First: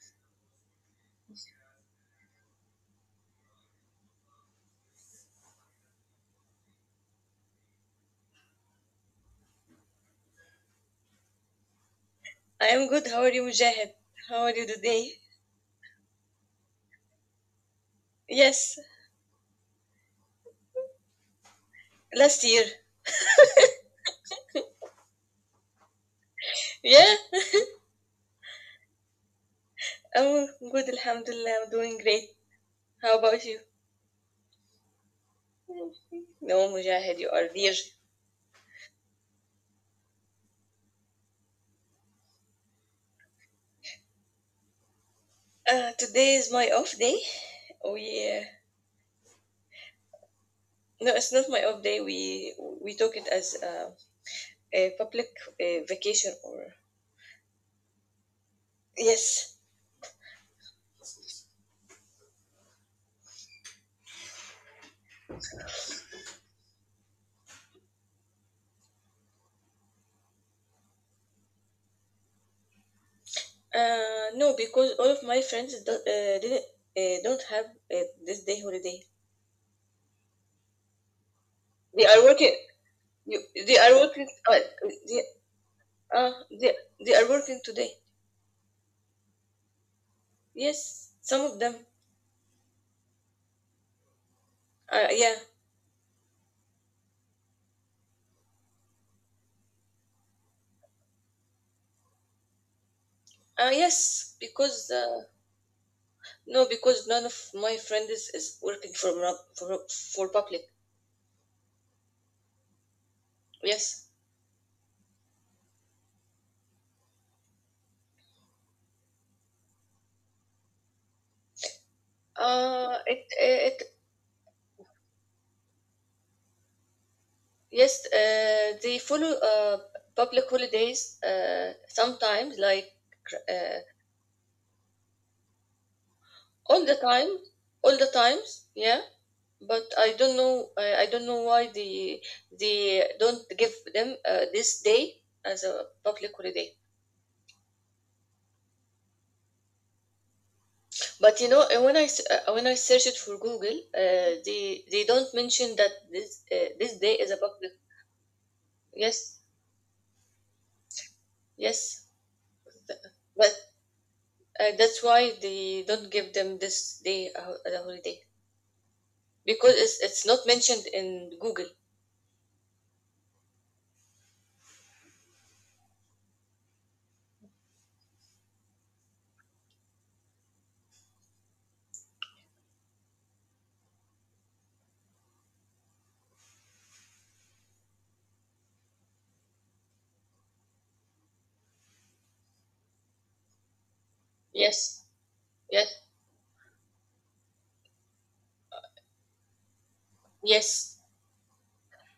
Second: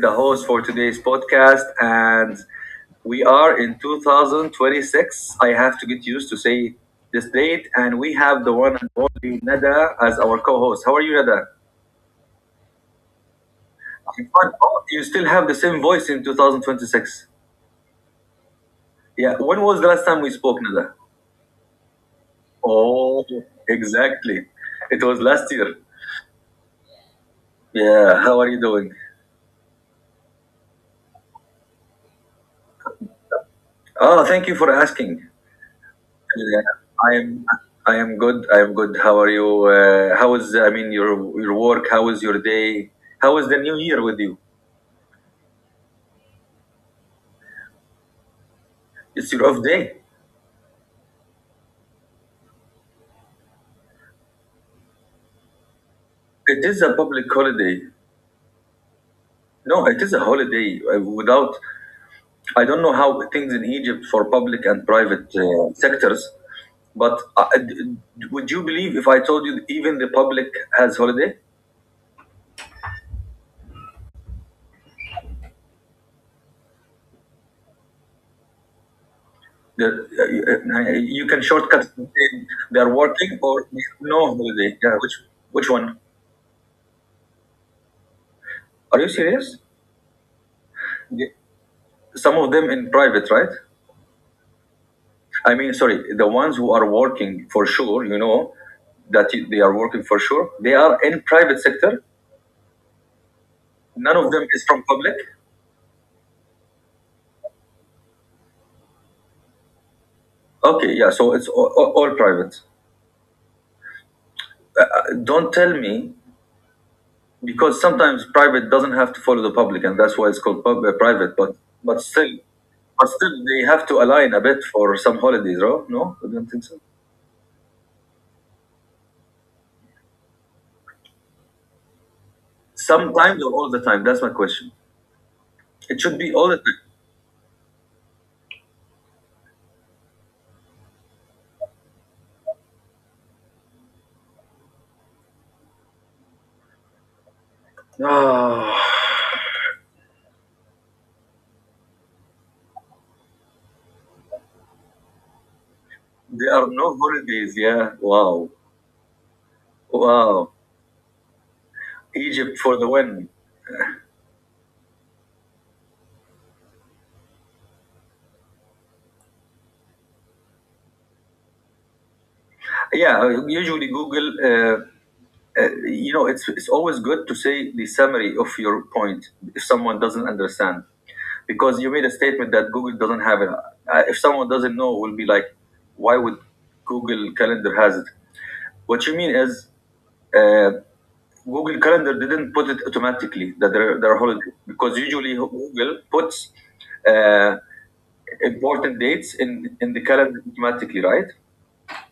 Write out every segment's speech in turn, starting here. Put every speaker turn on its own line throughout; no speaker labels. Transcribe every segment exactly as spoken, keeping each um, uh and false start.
the host for today's podcast, and we are in two thousand twenty-six. I have to get used to say this date, and we have the one and only Nada as our co-host. How are you, Nada?
I am good. How are you, Mujahid?
I'm
How are
fine.
you
Oh, you
today?
still have the same voice in two thousand twenty-six.
Yes,
Yeah. When was the last time we spoke, Nada?
last year.
Oh, exactly. It was last year.
Yeah,
Yeah. How are you doing?
I'm good. Alhamdulillah, I'm doing great. How about you?
Oh, thank you for asking.
No,
Yeah.
Mujahid, you
I
are
am
virgin.
I am good. I am good. How are you? Uh, how is I mean your your work? How is your day? How is the new year with you?
Uh, today is my off day. We uh,
It's your off day.
No, it's not my off day. We we took it as uh, a public uh, vacation or
It is a public holiday.
yes.
No, it is a holiday. Uh, Without I don't know how things in Egypt for public and private uh, sectors, but uh, d- would you believe if I told you even the public has holiday?
Uh, no, because all of my friends don't, uh, didn't uh, don't have uh, this day holiday.
The, uh, uh, you can shortcut.
They
And
are working.
say they are
You,
working
they
or
are working.
no
Uh,
holiday. Yeah,
they,
which which one?
Uh, they, they are working today.
Are you serious?
Yes, some of them.
Some of them in private, right?
Uh, yeah.
I mean, sorry, the ones who are working for sure, you know, that you- they are working for sure, they are in private sector.
Uh,
None
yes,
of them is
because
from
uh,
public.
no, because none of my friends is is working for rub- for for public.
Okay, yeah, so it's all, all, all private.
Yes.
Uh, don't tell me because sometimes private doesn't have to follow the public, and that's why it's called pub, uh, private. But but still,
Uh,
but
it
still, they
it
have to align a bit for some holidays, right? No, I don't think so.
Yes. Uh, they follow uh public holidays. Uh, sometimes like
Sometimes or
uh,
all the time. That's my question. It should be all the time.
all the time, all the times. Yeah. But I don't know. I, I don't know why they they don't give them uh, this day as a public holiday.
Ah.
But you know, uh, when I s- uh, uh, when I searched for Google, uh, they they don't mention that this
There
uh,
are
this
no
day is a
holidays.
public.
Yeah. Wow.
Yes,
Wow.
yes,
Egypt for the win.
but uh, that's why they don't give them this day a ho- as a holiday because it's it's not mentioned in Google.
Yeah. Usually Google. Uh, uh, you know, it's it's always good to say the summary of your point if someone doesn't understand, because you made a statement that Google doesn't have it. Uh, if someone doesn't know, will be like, why would Google Calendar has it? What you mean is. Uh, Google Calendar didn't put it automatically that there, there are holidays because
Yes,
usually
yes,
Google puts uh, important dates in in the calendar
yes,
automatically, right?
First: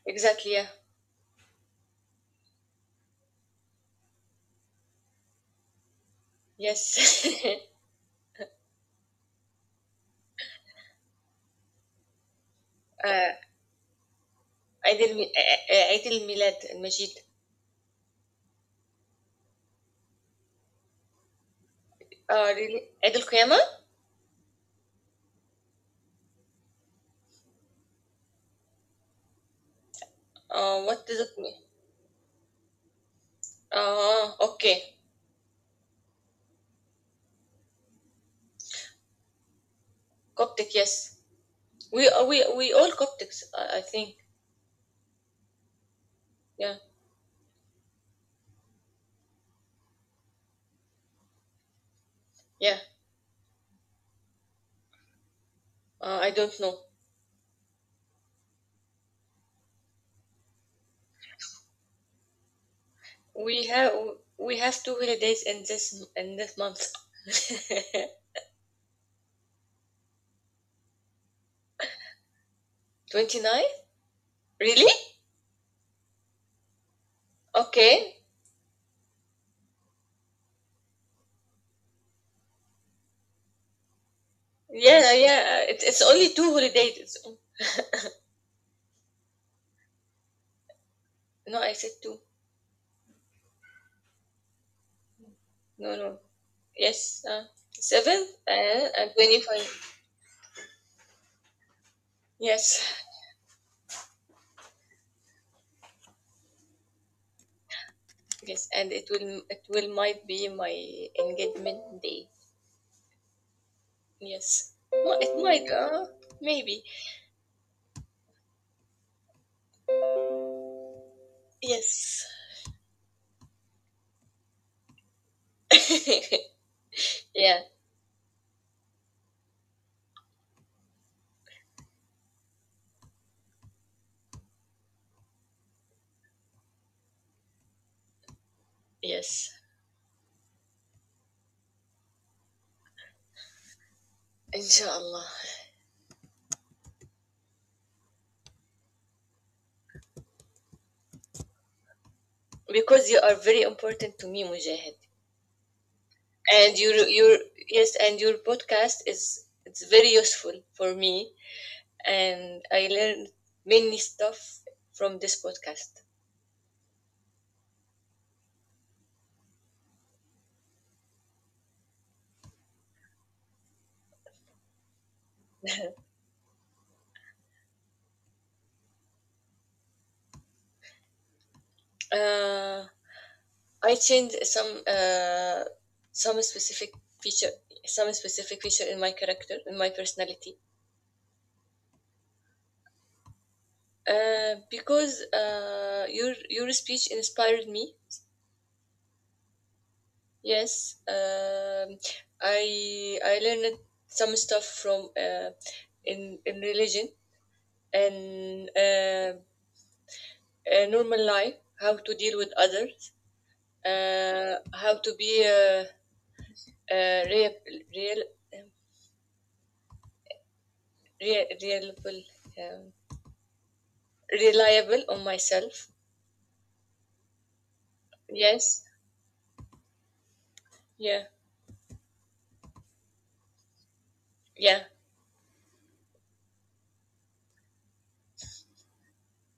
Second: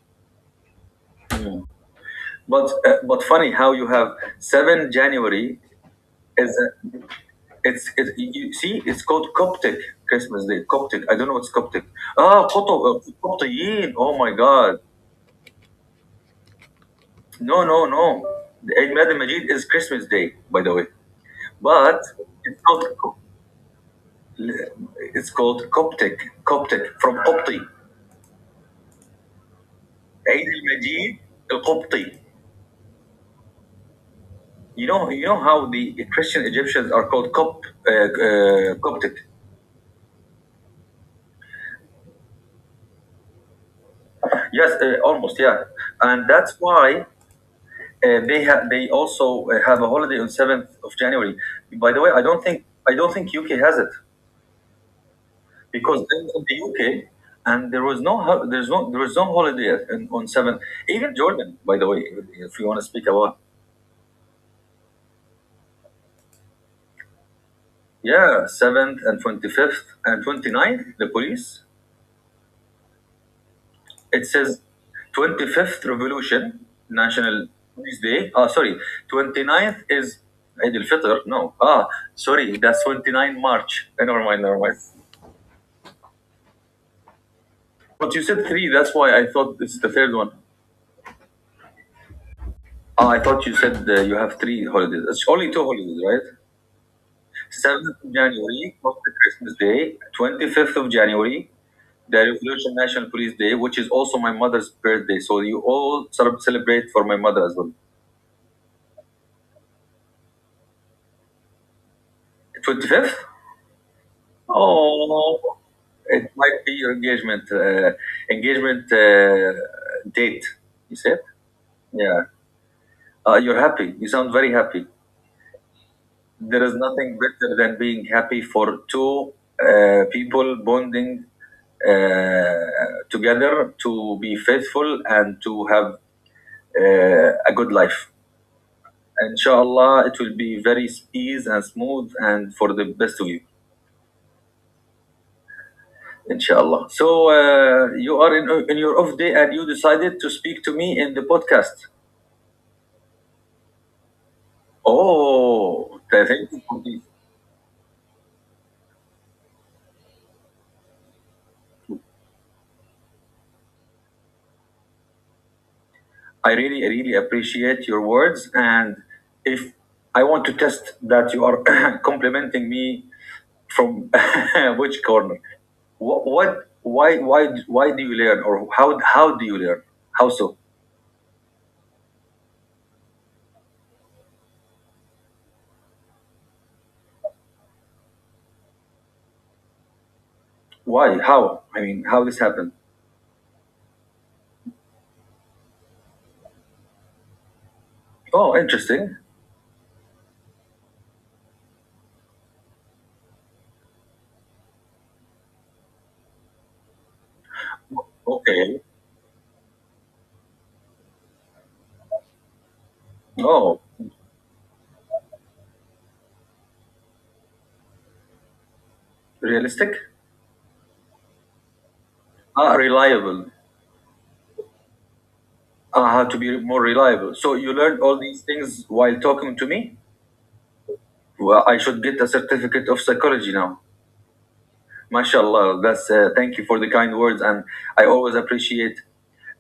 exactly. Yeah,
But uh, but funny how you have seven January is a-
yes.
it's it, you see it's called Coptic Christmas Day. Coptic. I don't know what's Coptic. Ah, Qopto- uh,
uh,
Qoptiyin. Oh my God.
عيد الم... آه، آه، عيد الميلاد المجيد.
No, no, no. The Eid Mad Majid is Christmas Day, by the way. But
Uh,
it's
really?
called
عيد
Co-
القيامة?
it's called Coptic. Coptic from Qopti. Eid al
Uh, what does
Majid
it mean?
al Qopti.
Uh,
You
okay.
know, you know how the Christian Egyptians are called Copt, uh, uh, Coptic.
Coptic, yes. We uh, we we all Coptics, I I think.
Yes, uh, almost, yeah, and that's
Yeah,
why uh, they have they also uh, have a holiday on seventh of January. By the way, I don't think
yeah.
I don't think U K has it because
Uh, I
in, in
don't
the
know.
U K and there was no ho- there's no there was no holiday in, on seventh. Even Jordan, by the way, if you want to speak about
We have we have two holidays in this in this month.
yeah seventh and twenty fifth and twenty ninth, the police.
twenty-nine?
It says
Really?
twenty-fifth Revolution, National Peace
Okay.
Day. Ah, sorry, 29th is Eid al Fitr. No, ah, sorry, that's 29 March. Eh, never mind, never mind.
Yeah, yeah. It, it's only two holidays. It's,
But you said three, that's why I thought it's the third one.
no, I said two.
Ah, I thought you said uh, you have three holidays. It's only two
No,
holidays,
no.
right?
Yes. Uh,
7th of
seven
January,
and,
not
and
the Christmas
twenty-five.
Day. twenty-fifth of January, the Revolution
Yes.
National Police Day, which is also my mother's birthday. So you all sort of celebrate for my mother as well.
Yes. And it will it will might be my engagement day.
twenty-fifth?
Yes. Mi- It
Oh,
might. Uh,
it might be
maybe.
your engagement uh, engagement uh, date. You said,
Yes.
yeah. Uh, you're happy. You sound very happy. There is nothing better
Yeah.
than being happy for two uh, people bonding uh, together to be faithful and to have uh, a good life.
Yes,
Inshallah, it will be very easy and smooth and for the best of you.
inshallah.
Inshallah. So uh, you are in in your off day and you decided to speak to me in the podcast.
Because you are very important to me, Mujahid.
Oh, thank you
And
for
your
the-
your yes, and your podcast is it's very useful for me, and I learned many stuff from this podcast.
I really, really appreciate your words. And if I want to test that you are complimenting me from which corner, what, what, why, why, why do you learn, or how, how do you learn? How so?
Uh, I changed some uh, some specific feature, some specific feature in my character, in my personality,
Why? How? I mean, how this happened?
uh, because uh, your your speech inspired me.
Oh, interesting.
Yes, um, I I learned some stuff from uh, in in religion and
Okay.
uh, uh, normal life, how to deal with others,
Oh,
uh, how to be uh, uh, real real
realistic.
real reliable,
Ah,
um,
reliable.
reliable on myself.
Uh, how to be more reliable. So you learned all these things
Yes,
while talking to me.
yeah,
Well, I should get a certificate of psychology now.
yeah,
Mashallah, that's uh, thank you for the kind words, and I always appreciate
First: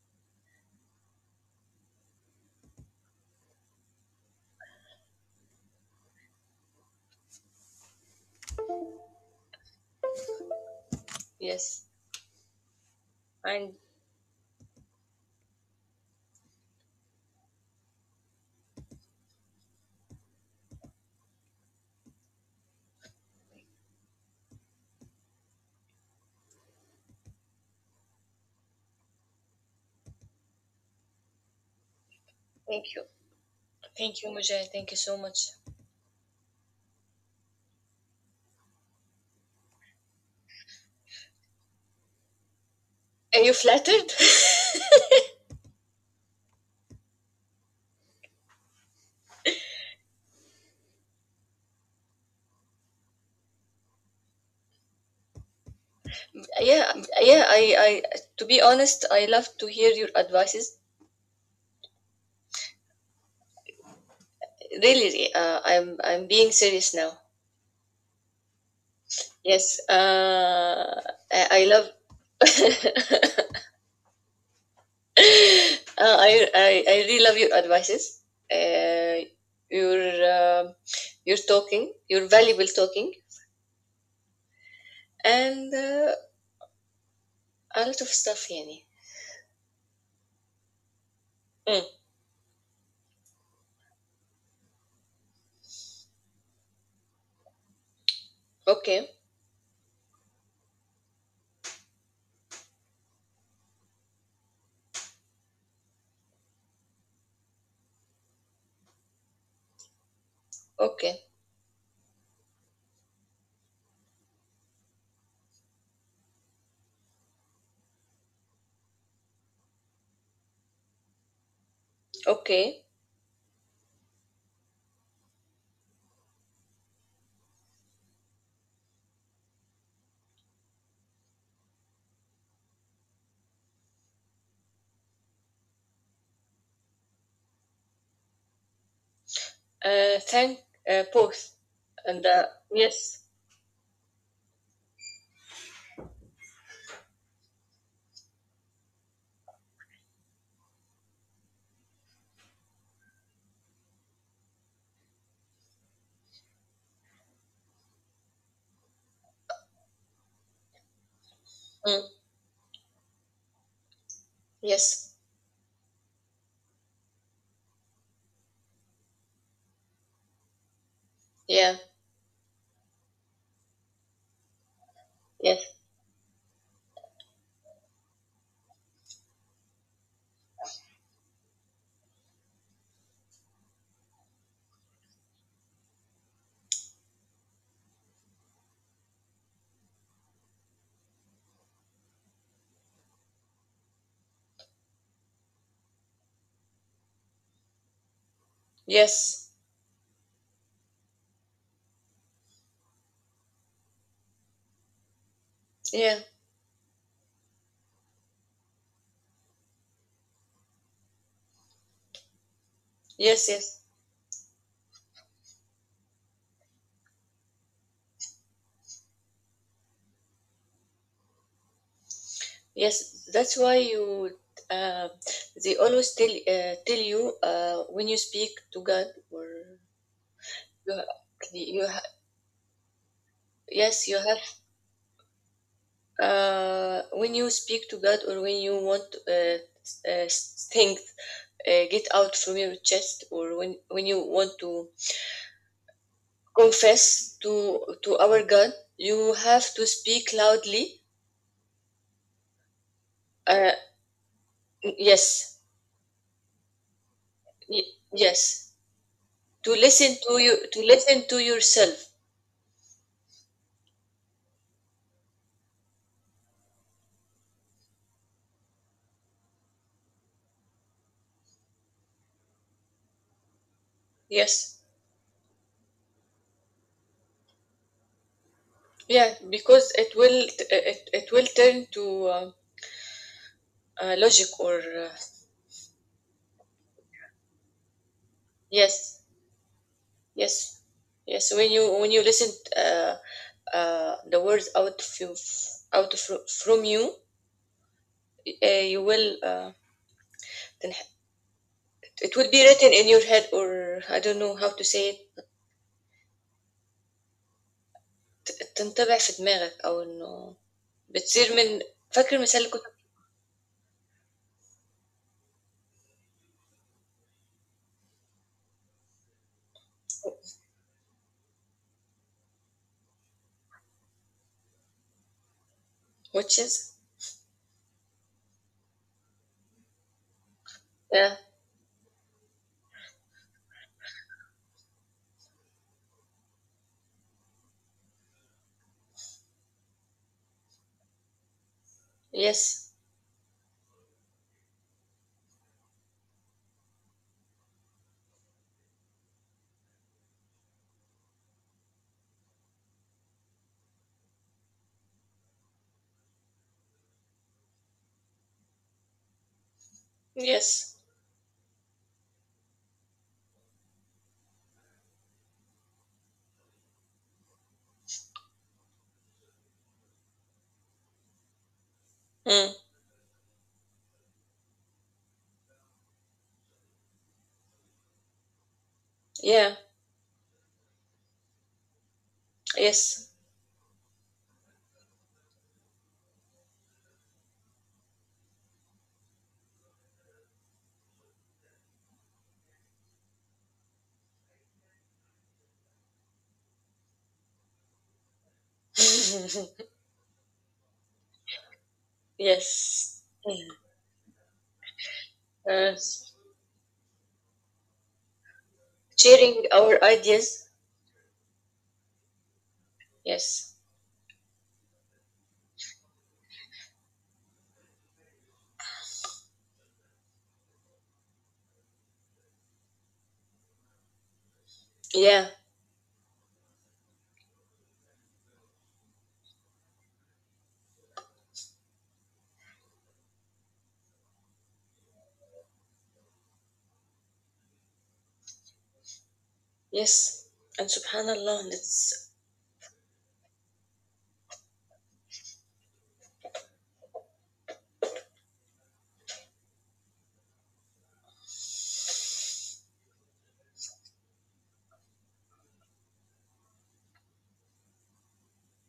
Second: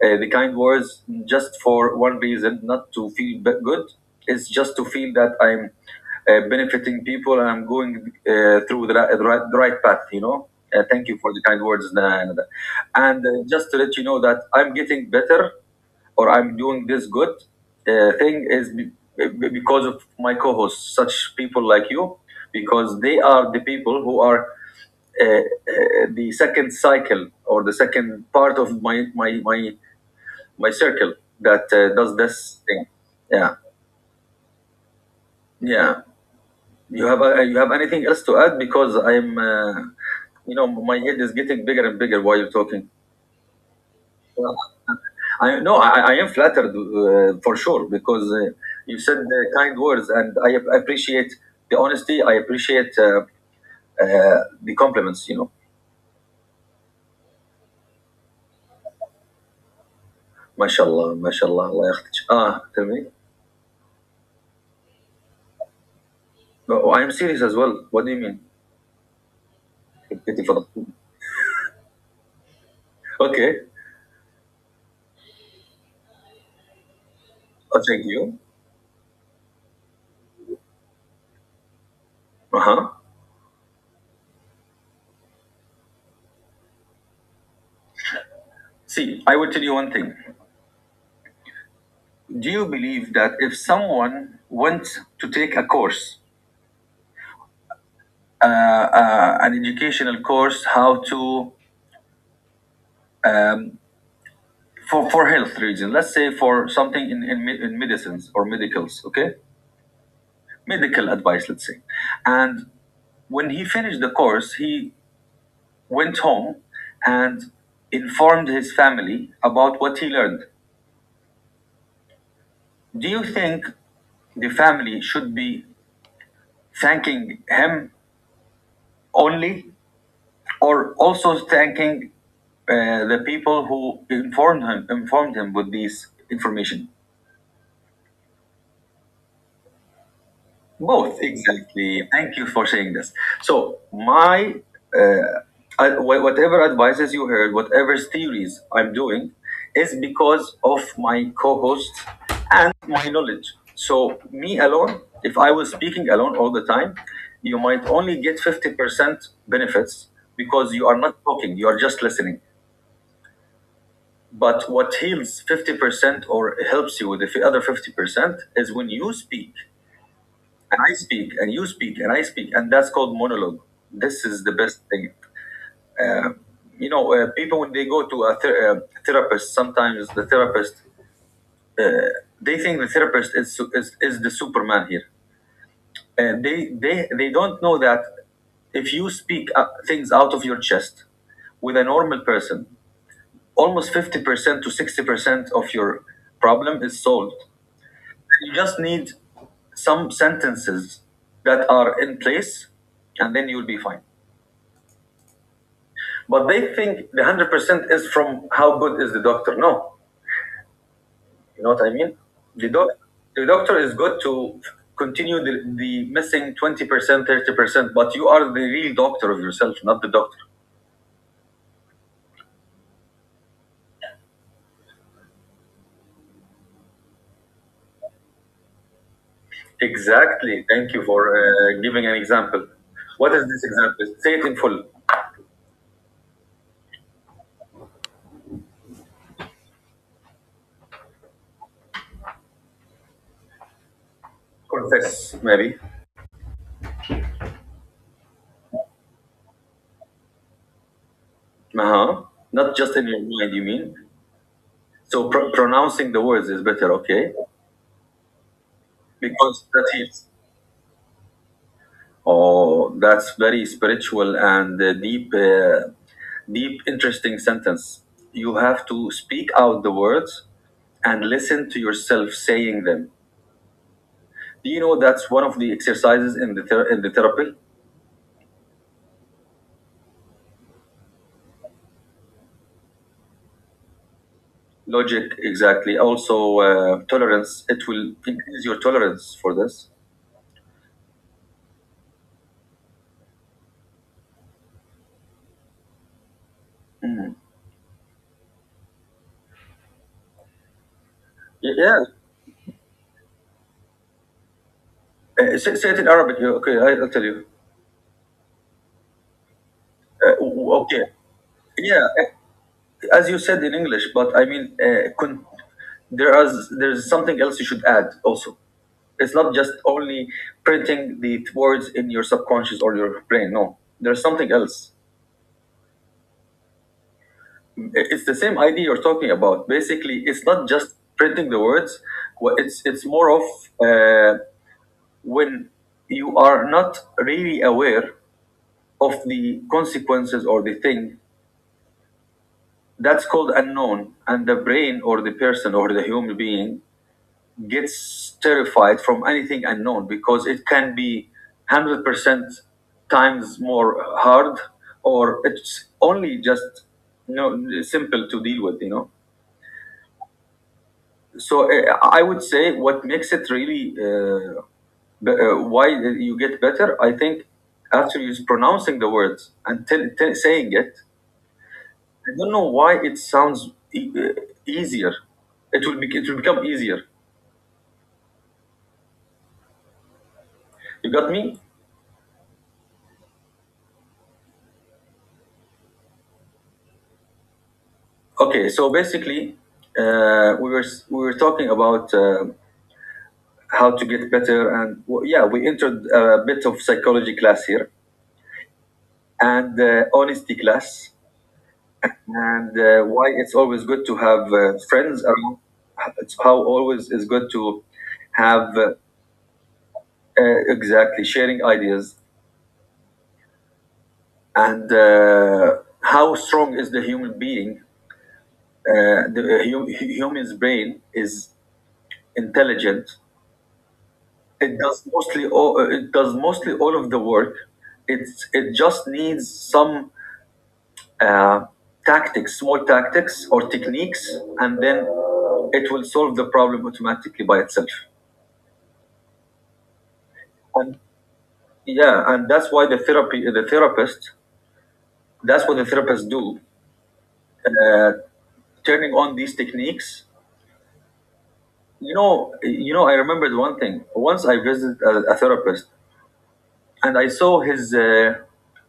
uh, the kind words. Just for one reason, not to feel b- good, it's just to feel that I'm uh, benefiting people and I'm going uh, through the right, the right the right path. You know, uh, thank you for the kind
yes.
words, Nana, Nana. And uh,
And
just to let you know that I'm getting better or I'm doing this good uh, thing is be- be- because of my co-hosts, such people like you, because they are the people who are uh, uh, the second cycle or the second part of my my my, my circle that uh, does this thing.
thank you,
Yeah,
thank you, Mujahid. Thank you so much.
yeah. You have uh, you have anything else to add? Because I'm, uh, you know, my head is getting bigger and bigger while you're talking.
Are you flattered?
I no, I, I am flattered uh, for sure because uh, you said the kind words, and I ap- appreciate the honesty. I appreciate uh, uh, the compliments. You know,
Yeah, yeah. I, I, to be honest, I love to hear your advices.
mashallah, mashallah, Allah yakhdik. Ah, tell me.
Really, uh, I'm, I'm being serious
Oh, I am
now.
serious as well. What do you mean?
Yes, uh, I, I love,
Okay,
uh, I, I, I really love your
I'll take
advices.
you.
Uh, your, um your talking, your
Uh
valuable
huh.
talking, and uh, a lot of stuff, يعني.
See, I will tell you one thing.
Mm.
Do you believe that if someone went to take a course, uh,
Okay,
uh, an educational course, how to um, for for health reason, let's say for something in in, me- in medicines or medicals, okay, medical
okay,
advice, let's say, and when he finished the course, he went home and informed his family about what he learned.
okay.
Do you think the family should be thanking him only, or also thanking uh, the people who informed him informed him with this information?
Uh, thank uh,
Both,
Both,
exactly.
and
Thank
uh,
you for saying this.
yes,
So, my uh, I, wh- whatever advices you heard, whatever theories I'm doing, is because of my co-host and my knowledge. So, me alone, if I was speaking alone all the time, you might only get fifty percent benefits because you are not talking; you are just
mm,
listening. But what
yes,
heals fifty percent or helps you with the f- other fifty percent is when you speak and I speak, and
yeah,
you speak, and I speak, and that's called monologue. This is the best thing.
yes,
Uh, you know, uh, people when they go to a ther- uh, therapist, sometimes the therapist uh, they think the therapist is is, is the Superman here. Uh, they they they don't know that if you speak uh, things out of your chest with a normal person, almost fifty percent to sixty percent of your problem is solved. You just need
yes.
some sentences that are in place, and then you'll be fine.
Yeah,
But they think the one hundred percent is from how good is the doctor. No, you know what I mean. The doc,
yes,
the
yes,
doctor is good to continue the, the missing twenty percent, thirty percent. But you are the real doctor of yourself, not the doctor.
yes. That's why you, uh, they always tell uh, tell you uh, when you speak to God, or
Exactly.
you
Thank
ha-
you for uh,
you ha-
giving an example. What is this
yes, you
example?
have,
Say it in full.
uh, when you speak to God or when you want uh, uh, strength, uh, get out from your chest, or when when you want to
Confess, maybe.
confess to to our God, you have to speak loudly.
Uh huh. Not just in your mind, you
Uh,
mean? So pro-
yes,
pronouncing the words is better, okay?
y- yes,
Because
to
that
listen
is
to you, to listen to yourself.
oh, that's very spiritual and uh, deep, uh, deep, interesting sentence. You have to speak out the words and listen to yourself saying them. Do
Yes.
you know that's one of the exercises in the ther- in the therapy?
Yeah, because it will it, it will turn to um, uh, logic or uh,
Logic, exactly. Also, uh, tolerance. It will increase your
yes,
tolerance for this.
yes, yes. When you when you listen, uh, uh, the words out of you, out of, from you, uh, you will, uh, تنح-
Y- Yeah.
it will be written in your head, or I don't know how to say it.
Uh, say, say it in Arabic. You- okay, I- I'll tell you.
تنطبع في دماغك أو
Uh,
إنه
w- okay.
بتصير من
Yeah.
فاكر المثال اللي كنت,
As you said in English, but I mean, uh, con- there is there's something else you should add also. It's not just only printing the words in your subconscious or your brain. No, there's something else.
which is
It's the same idea you're talking about. Basically, it's not just
yeah,
printing the words. Wha- It's it's more of uh, when you are not really aware of the consequences or the thing
yes,
that's called unknown, and the brain or the person or the human being gets terrified from anything unknown because it can be one hundred percent times more hard, or it's only just you know, simple to deal with you know
yes,
so uh, I would say what makes it really uh, b- uh, why you get better, I think, after you pronouncing the words and tell, tell, saying it. I don't know
mm,
why it sounds e- uh, easier. It will, be, it will become easier.
yeah,
You got me?
yes.
Okay, so basically, uh, we were s- we were talking about uh, how to get better, and well, yeah, we entered a bit of psychology class here, and uh, honesty class, and uh,
Yes.
why it's always good to have uh, friends around.
Uh,
It's how always is good to have uh,
Sharing our
uh,
ideas.
exactly sharing ideas,
Yes.
and uh, how strong is the human being. Uh, the uh, hum- hu- humans brain is intelligent. It does mostly
Yeah.
all, uh, it does mostly all of the work. It's it just needs some uh, tactics, small tactics or techniques, and then it will solve the problem automatically by itself.
Yes. And
And,
subhanallah,
yeah,
that's,
and that's why the therapy, the therapist, that's what the therapists do. Uh, Turning on these techniques. You know, you know. I remembered one thing. Once I visited a, a therapist, and I saw his uh,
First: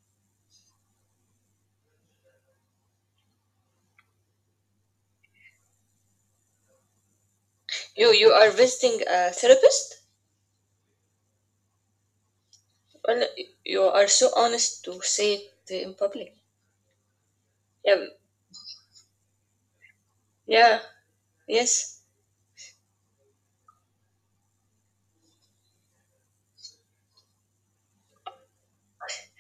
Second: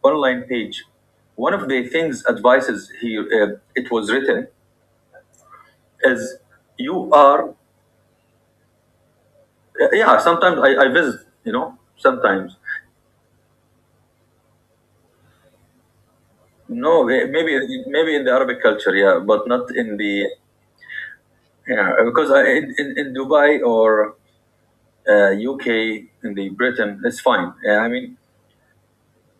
online page. One of the things advices he uh, it was written is you are.
you, you are visiting a
Uh,
therapist?
yeah. Sometimes I, I visit, you know. Sometimes
Well, you are so honest to say it in public.
no, eh, maybe
Yeah.
maybe in the Arabic culture, yeah, but not in the,
Yeah.
yeah,
Yes.
because I, in, in in Dubai or uh, U K, in the Britain, it's fine. Yeah, I mean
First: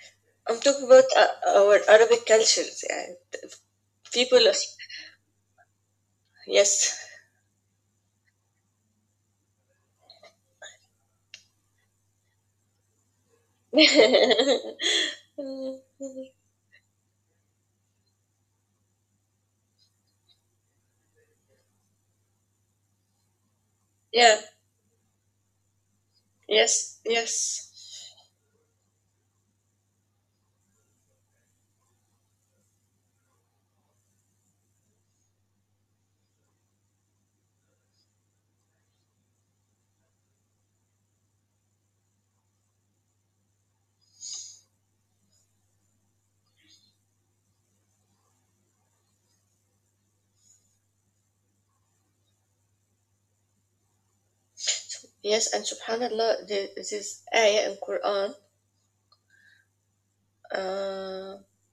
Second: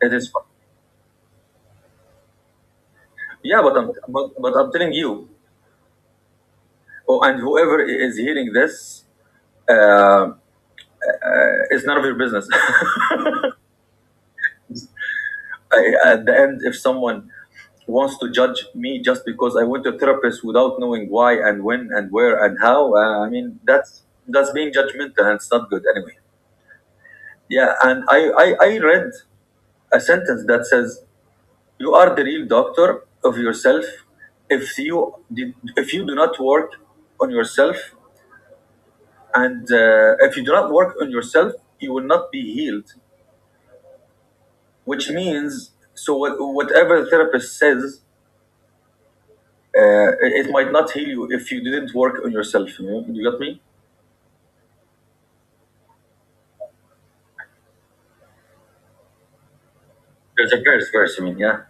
it is fine.
I'm talking about uh, our Arabic cultures. Yeah.
Yeah, but I'm but,
People,
but I'm telling you,
yes.
oh, and whoever is hearing this. Uh, Uh, it's none of your business. I, at the end, if someone wants to judge me just because I went to a therapist without knowing why and when and where and how, uh, I mean, that's
Yeah.
that's being judgmental, and it's not good anyway.
Yes. Yes.
Yeah, and I, I, I read a sentence that says, "You are the real doctor of yourself." If you, did, if you do not work on yourself, and uh, if you do not work on yourself, you will not be healed, which means, so what, whatever the therapist says, uh, it, it might not heal you if you didn't work on yourself, you, know? You got me?
Yes, and subhanallah, this is ayah in Quran.
There's a curse. Verse, I
Uh,
mean. Yeah,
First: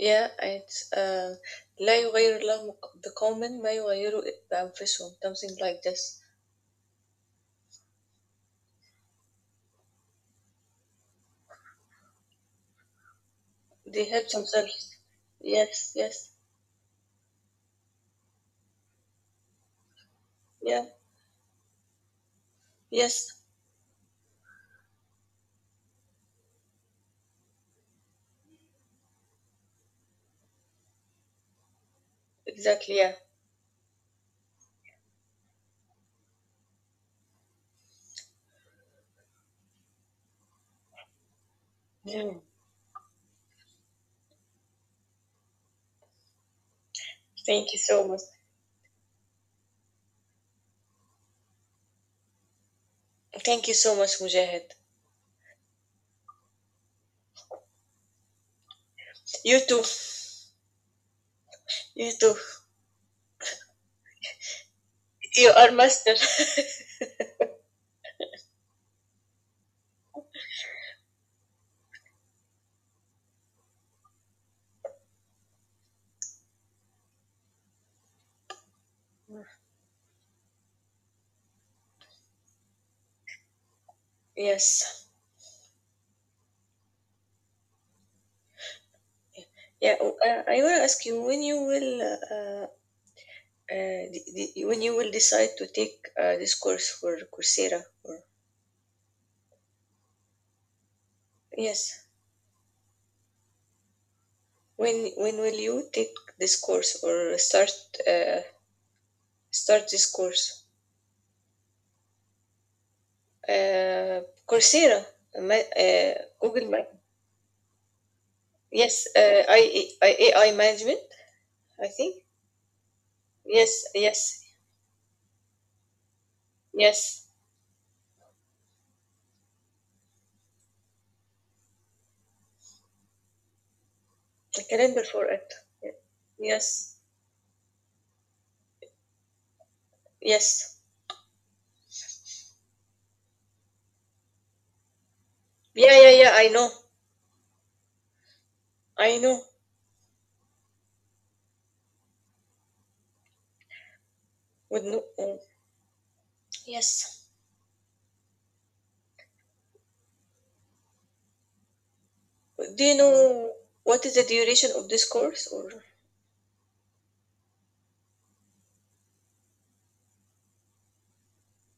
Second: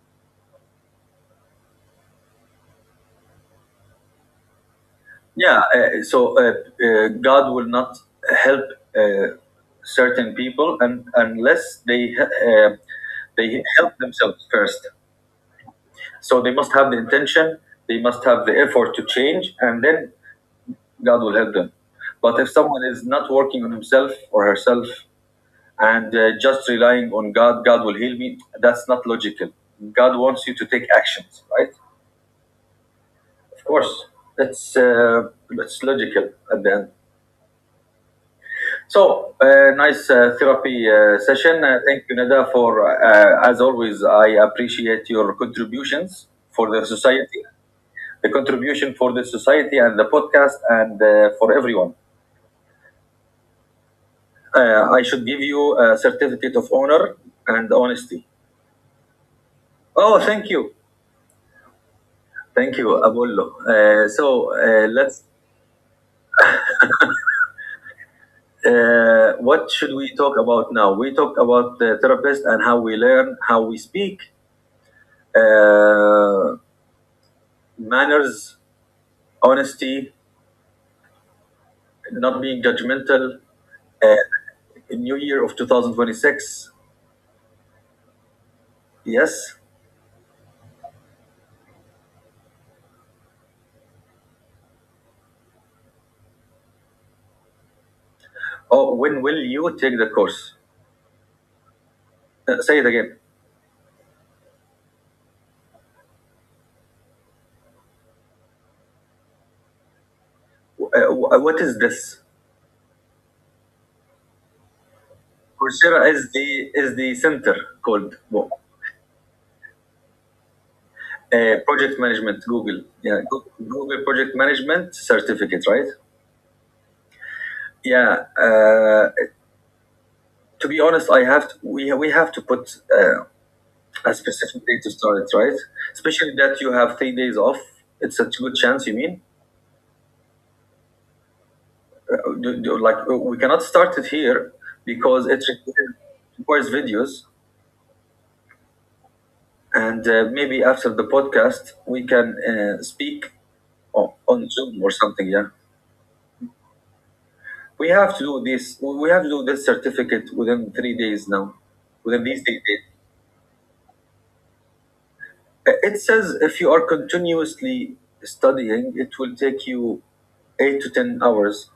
Yeah, it's uh, لا يغير الله مق- بقوم ما يغيروا بأنفسهم, something
yeah.
like
Uh, so,
this.
uh, uh, God will not help uh, certain people and unless they uh, they help
They help
themselves first.
themselves. Yes, yes,
So they must have the intention, they must have the effort to change, and then
yeah,
God will help them. But if someone is not
yes,
working on himself or herself, and uh, just relying on God, "God will heal me," that's not logical. God wants you to take actions, right?
exactly, yeah.
Of course, that's uh, that's logical at the end. So, uh, nice uh, therapy uh, session. Uh, thank you,
Yeah.
Nada, for uh, as always. I appreciate your contributions for the society,
Thank you so much.
the contribution for the society and the podcast, and uh, for everyone.
Thank you so much, Mujahid.
Uh, I should give you a certificate of honor and honesty.
You too.
Oh, thank you.
You too.
Thank you, Abullo. Uh, so, uh, let's.
You are master.
Uh, what should we talk about now? We talked about the therapist and how we learn, how we speak, uh, manners, honesty, not being judgmental.
Yes.
New year of two thousand twenty-six. Yes.
Yeah. w- Uh, I want to ask you when you will uh, uh, uh, d- d- when you will decide to take uh, this course for Coursera or
Oh, when will you take the course?
yes.
Uh, say it again.
When when will you take this course or start uh, start this course?
Uh, wh- what is this?
Uh, Coursera, ma-
Coursera
uh,
is
Google
the
Mac.
is the center called.
Yes, uh, I, A I management.
Uh,
I
project
think.
management, Google. Yeah,
Yes,
Google project
yes,
management certificate, right?
yes.
Yeah. Uh, to be honest, I have to, we we have to put uh, a specific
A
date to
calendar
start
for
it,
it.
right? Especially that you
Yes,
have three days off. It's a good chance. You mean?
yes.
Uh, do, do, like, uh, we cannot start it here because it requires
Yeah, yeah, yeah. I know.
requires videos,
I know.
and uh, maybe after the podcast we can uh, speak on, on Zoom
Would
or
know.
something.
uh,
Yeah.
Yes.
We have to do this. We have to do this certificate within three days now, within these three days.
Do you know what is the duration of this course? Or
Uh, It says if you are continuously studying, it will take you eight to ten hours.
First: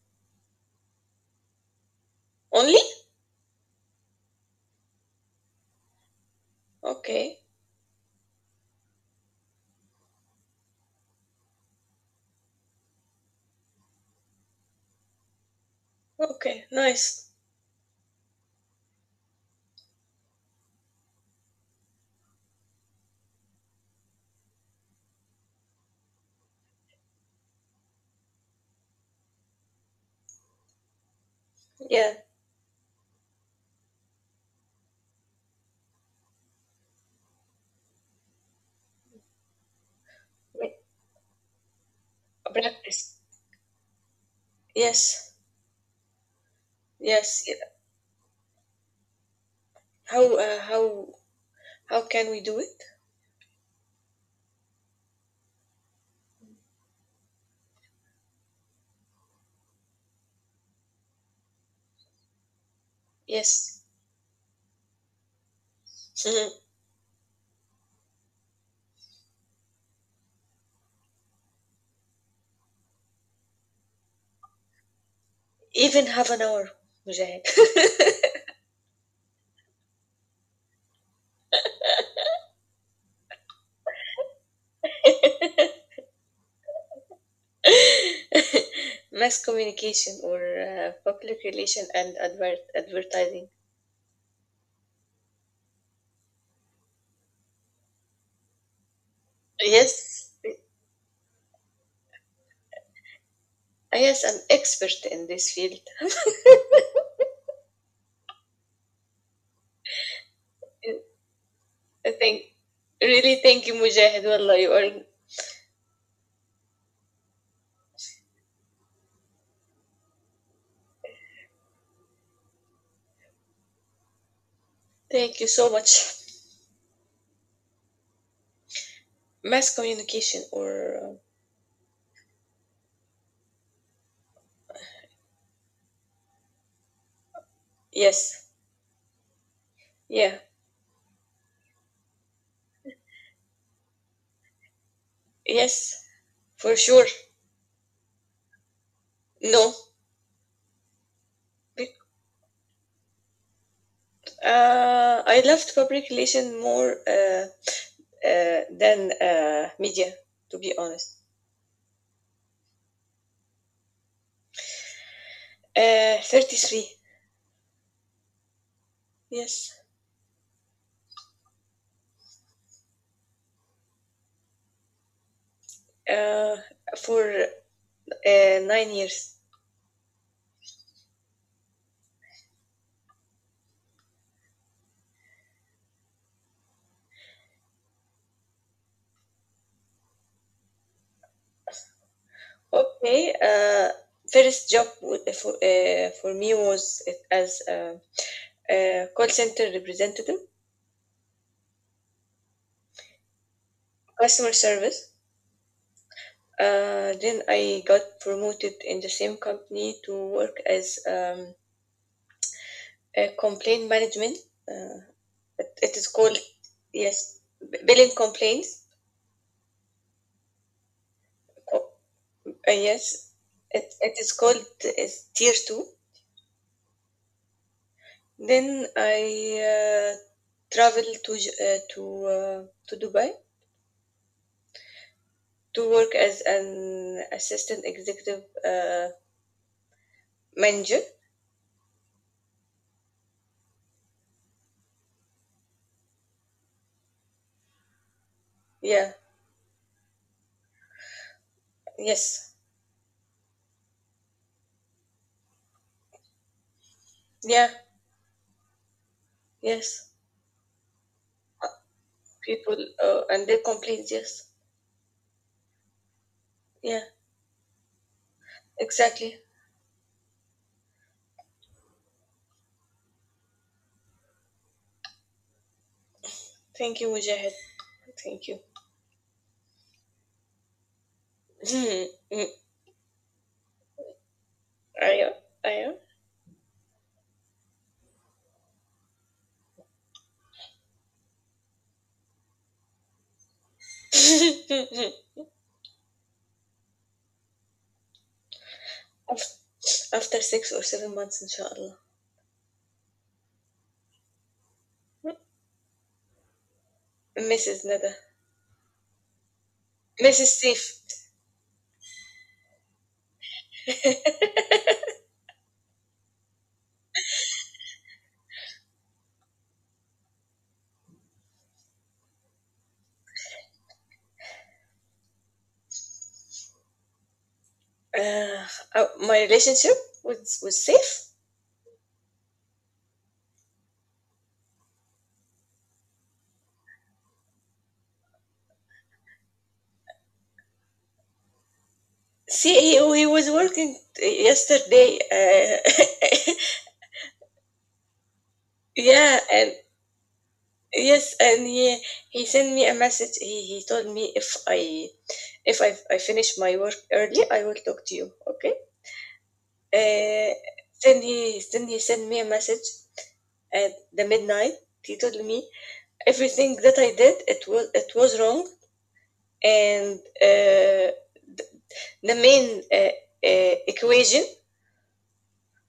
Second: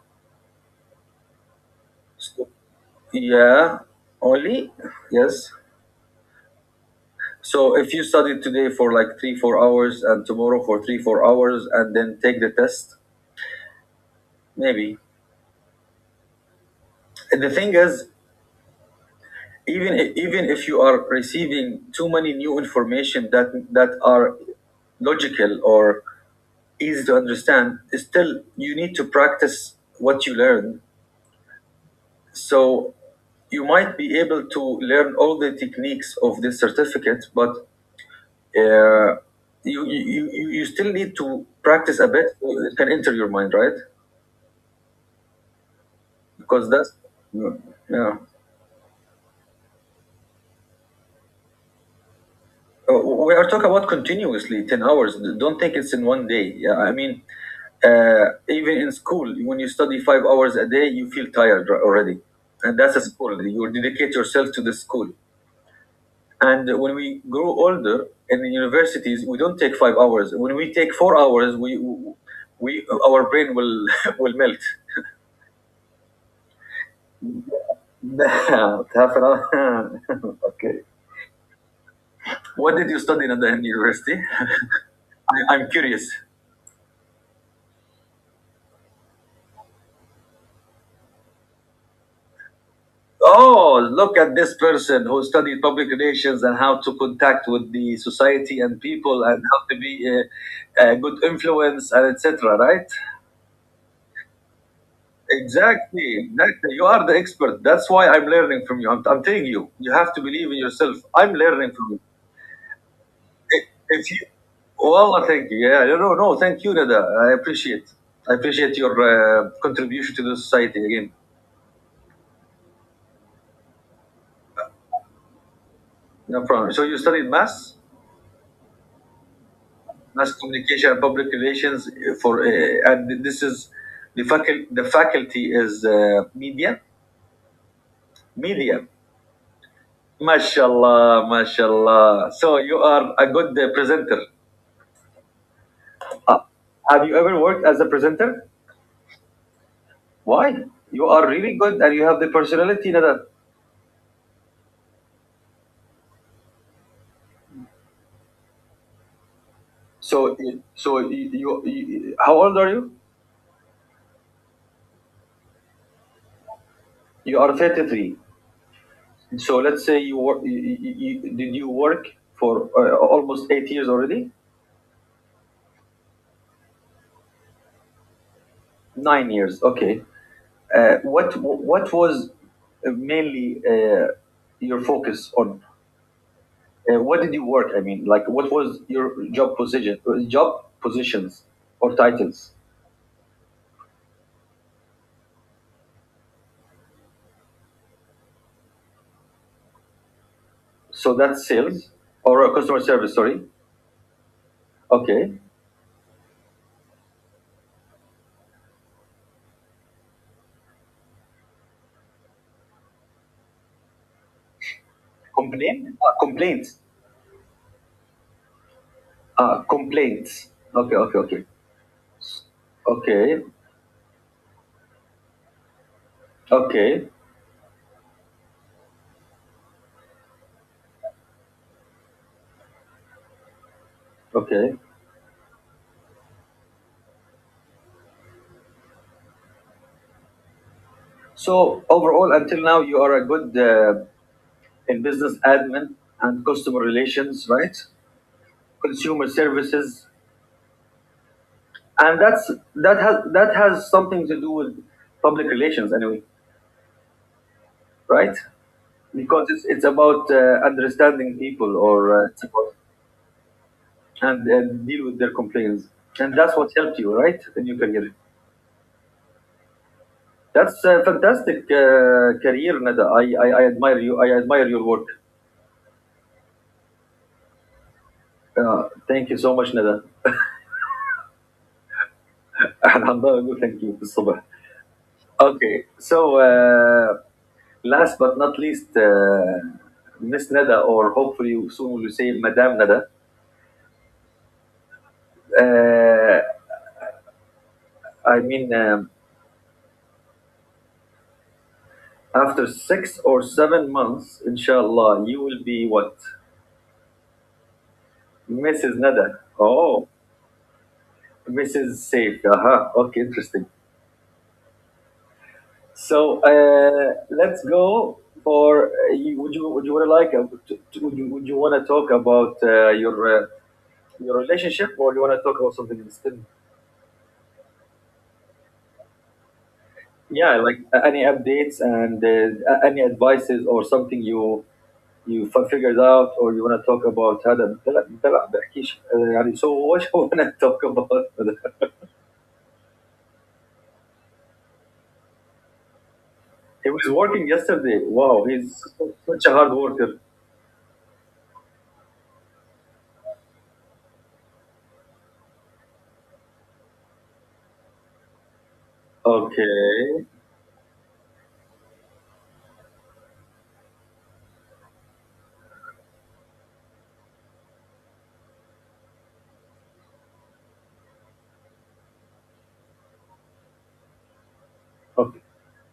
So,
only?
yeah, only, yes.
Okay.
So if you study today for like three four hours and tomorrow for three four hours, and then take the test, maybe.
Okay. Nice.
And the thing is, even even if you are receiving too many new information that that are logical or easy to understand. Still, you need to practice what you learn.
Yeah.
So you might be able to learn all the techniques of this certificate, but uh, you, you you you still need to practice a bit, so it can enter
Practice.
your mind, right?
Yes.
Because that's,
Yes. it-
yeah.
How uh, how how can we do it?
Uh, we are talking about continuously ten hours. Don't think it's in one day. Yeah, I mean, uh, even in school when you study five hours a day, you feel tired r- already, and that's a school, you
Yes.
dedicate yourself to the school. And when we grow older in the universities, we don't take five hours, when we take four hours, we we our brain will will melt.
Even half an hour, Mujahid.
Half an hour. Okay, what did you study in the in university? I, I'm curious.
Mass communication or uh, public relation and advert- advertising.
Oh, look at this person who studied public relations, and how to contact with the society and people, and how to be
Yes.
a, a good influence, and et cetera. Right?
Yes, I'm expert in this field.
Exactly, exactly. You are the expert. That's why I'm learning from you. I'm, I'm telling you, you have to believe in yourself. I'm learning from you.
I think really
If
thank you,
if you,
Mujahid. Wallah, you are.
Well, thank you. Yeah, no, no, no, thank you, Nada. I appreciate. I appreciate your uh, contribution to the society again.
Thank you so much.
No problem. So you studied maths?
Mass
Mass
communication
communication
or
and
uh,
public relations for uh, and this is the faculty the faculty is uh, media.
yes,
Media
yeah,
Mashallah, mashallah, so you are a good uh, presenter.
yes,
Uh,
for
have
sure.
you ever worked as a presenter?
No,
Why? You are really good and
Bec-
you have the personality, Nada.
uh, I loved public relation more, Uh, uh, than uh, media,
So eh,
to be
so
honest.
you, you, you How old are you?
Uh, thirty-three,
You are thirty-three. So
yes,
let's say you work, you, you, you, did you work for uh, almost eight years already?
uh, for uh, nine
nine
years.
years, okay. Uh, what what was uh, mainly uh, your focus on? Uh, what did you work? I mean, like, what was your job position, uh, job positions or titles?
Okay, uh, first job uh, for, uh, for me was as a, a call center representative,
So that's sales or uh, customer service. Sorry.
customer service.
Okay.
Uh, then I got promoted in the same company to work as um, a complaint management. Uh, it,
Complaint.
it is
Ah,
called,
complaints.
yes, billing complaints.
Ah, complaints. Okay. Okay. Okay.
Uh, yes,
Okay.
it, it is called uh, Tier two.
Okay.
Then I uh, traveled to J- uh, to uh, to Dubai
Okay.
to work as an assistant executive uh, manager.
So overall, until now, you are a good uh, in business admin and customer relations, right?
Yeah.
Consumer services, and that's,
Yes.
that has that has something to do with public relations anyway,
Yeah.
right? Because it's it's
Yes.
about uh, understanding people, or uh, it's about...
People, uh, and their complaints.
and,
Yes.
and deal with their complaints, and that's what helped
Yeah.
you, right, in your career.
Exactly.
That's a fantastic uh, career, Nada. I, I i admire you, I admire your work.
Thank you, Mujahid. Thank you.
Uh, thank you so much, Nada. Alhamdulillah, thank you بالصبح.
Ayo.
Okay,
Ayo.
so, uh, last but not least, uh, Miss Nada, or hopefully soon we will say Madame Nada. Uh, I mean, um,
After six or seven months, inshallah.
after six or seven months, inshallah, you will be what?
missus Nada.
Missus Nada. Oh,
missus Safe.
Missus Safe. Aha, okay, interesting. So, uh, let's go for. Uh, you, would you, would you want to, like? uh, to- to- Would you, would you want to talk about uh, your uh, your relationship, or you want to talk about something else?
Uh, uh, my relationship
Yeah,
with with
like uh, any
Safe.
updates, and uh, a- any advices or something you you f- figured out, or you want to talk about هذا لا لا لا بحكيش uh, يعني, so what? You want to talk about that.
See, he, he was working yesterday. Uh,
He was working yesterday. Wow, he's such
yeah,
a hard
and
worker.
yes, and he he sent me a message. He he told me, if I if I I finish my work early, I will talk to you. Okay.
Okay,
Uh, then he then he sent me a message at the midnight. He told me everything that I did, it was it was wrong, and uh, the main uh, uh, equation.
okay.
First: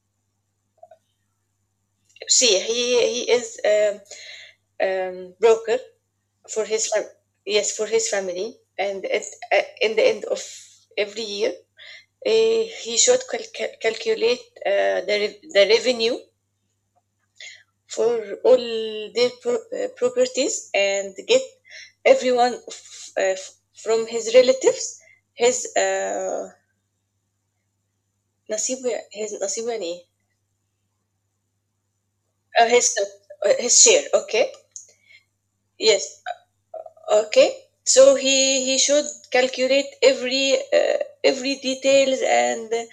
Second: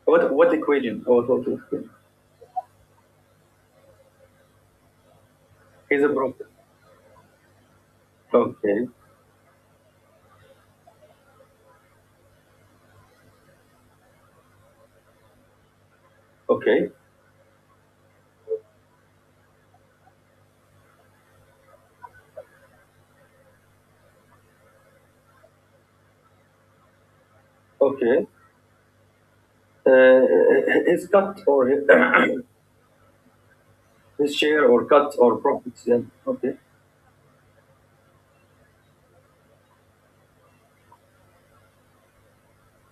What what equation? Oh, what, what equation?
See, he he is a um, broker
He's a broker.
for his fam- yes, for his family,
Okay,
and at, uh, in the end of every year, uh, he should cal- cal- calculate uh, the re- the revenue
okay,
for all their pro- uh, properties and get everyone f- uh, f- from his relatives, his uh,
okay.
نصيبه, his نصيبه يعني إيه؟
Uh, his cut, or his
Uh, his uh, his share.
his
Okay.
share or cut or profits, yeah.
Yes.
Okay,
Okay, so he he should calculate every uh, every details and uh,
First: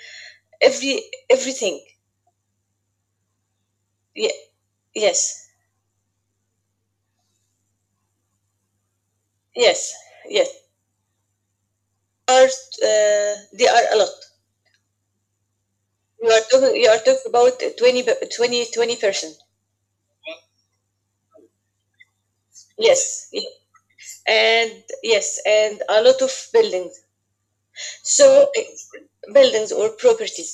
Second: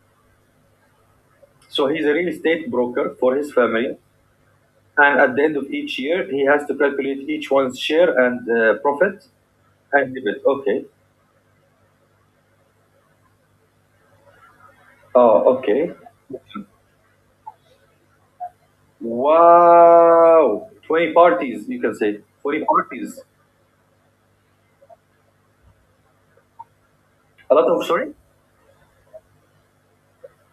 every, everything.
so he's a real estate broker for his family.
Ye-
And at the
yes,
end of each year, he has to calculate each one's share and uh, profit
yes,
and debit.
yes.
Okay.
Are uh, They are a lot.
Oh, okay.
You are talking you are talking about twenty, b- 20, twenty percent.
Wow. twenty parties, you can say. twenty parties.
Yes, yes, and yes, and a lot of buildings.
A lot of, sorry?
So, uh, buildings or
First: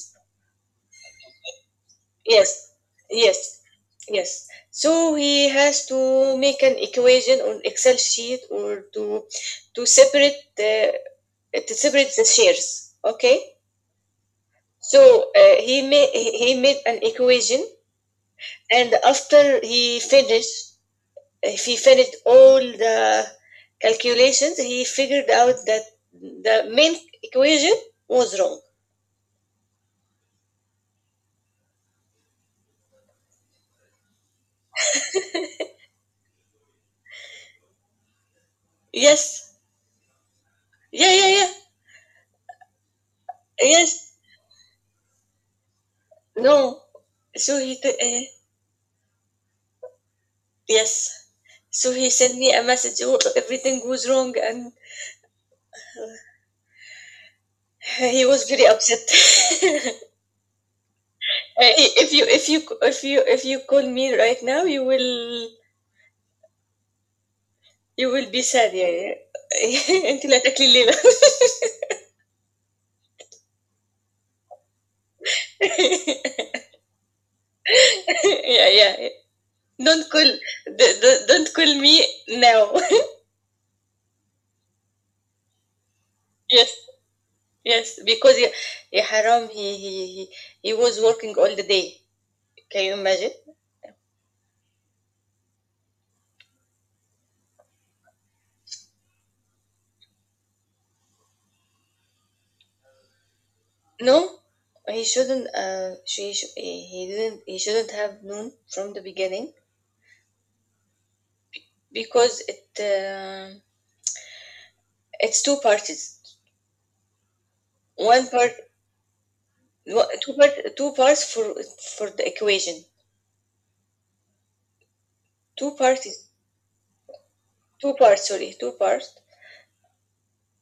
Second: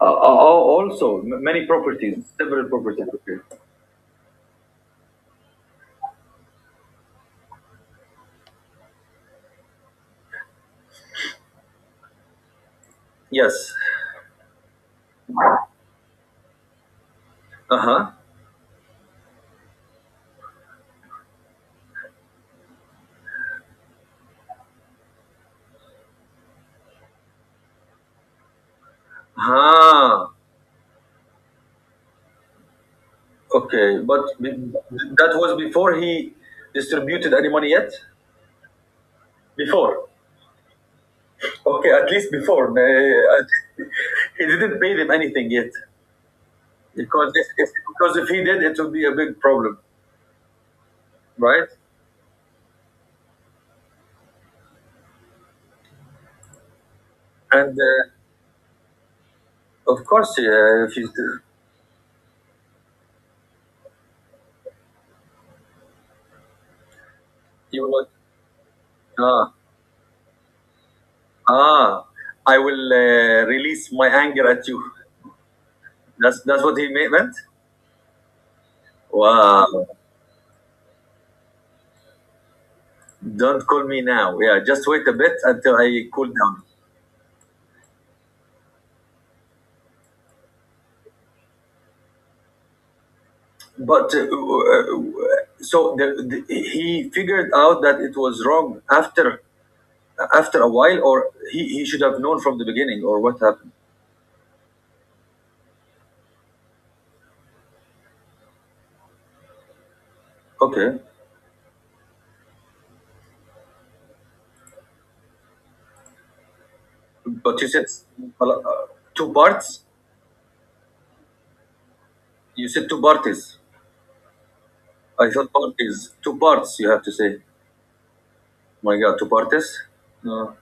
Uh, uh, Also, m- many properties, several
Yes,
properties. Okay.
yes, yes. So he has to make an equation on Excel sheet, or to to separate the to separate the shares. Okay.
Yes.
So, uh, he made he made an equation,
Uh huh.
and after he finished, if he finished all the calculations, he figured out that the main equation was wrong.
Ah. Okay. But be- that was before he distributed any money yet?
Yes.
Before.
Yeah. Yeah. Yeah.
Okay, at least before. Uh,
Yes.
he didn't pay them anything yet.
No.
because if,
So
if
he. T-
because if
uh,
he did, it would be a big problem,
yes.
right?
So he sent me a message: "Oh, everything goes wrong," and
And uh,
he was very upset.
of course, uh, if you,
Uh, if you if you if you if you call me right now, you will,
you will,
you will be sad. Yeah, yeah.
ah
أنت لا تاكلي الليلة.
ah, I will uh, release my anger at you. That's that's what he mea- meant.
Yeah, yeah, yeah.
Wow!
Don't call d- d- don't call me now.
Don't call me now. Yeah, just wait a bit until I cool down.
Yes, yes. Because yeah, yeah, Haram. He, he he he was working all the day. Can you imagine?
But uh, uh, so the, the, he figured out that it was wrong after after a while, or he, he should have known from the beginning, or what happened.
No, he shouldn't. Uh, she should, he didn't. He shouldn't have known from the beginning.
Okay.
Because it uh, it's two parties.
But you said,
One part,
well, uh, two parts.
one- two part, two parts for for the
You
equation.
said two parties. I thought
Two
parties.
parties,
Two parts. You have to say.
two parts. Sorry, two
My
parts.
God, two parties. No.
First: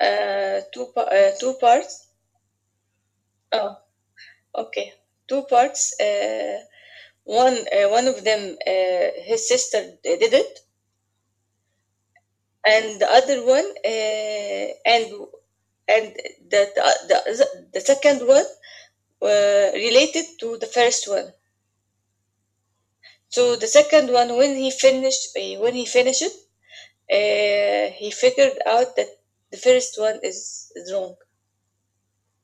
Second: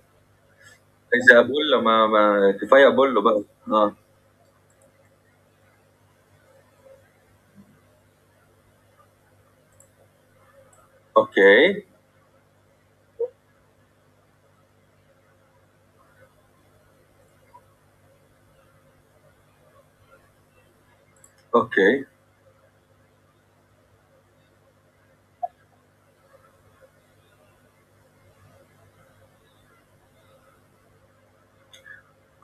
Uh, two pa- uh,
إذا
two
أقول له ما
parts.
ما كفاية أقول له بقى.
Oh,
No.
okay. Two parts. Uh, one uh, one of them, uh, his sister d- did it,
Okay.
and the other one, uh, and and the the, the the second one uh, related to the first one.
Okay.
So the second one, when he finished, eh, when he finished it, uh, he figured out that the first one is, is wrong.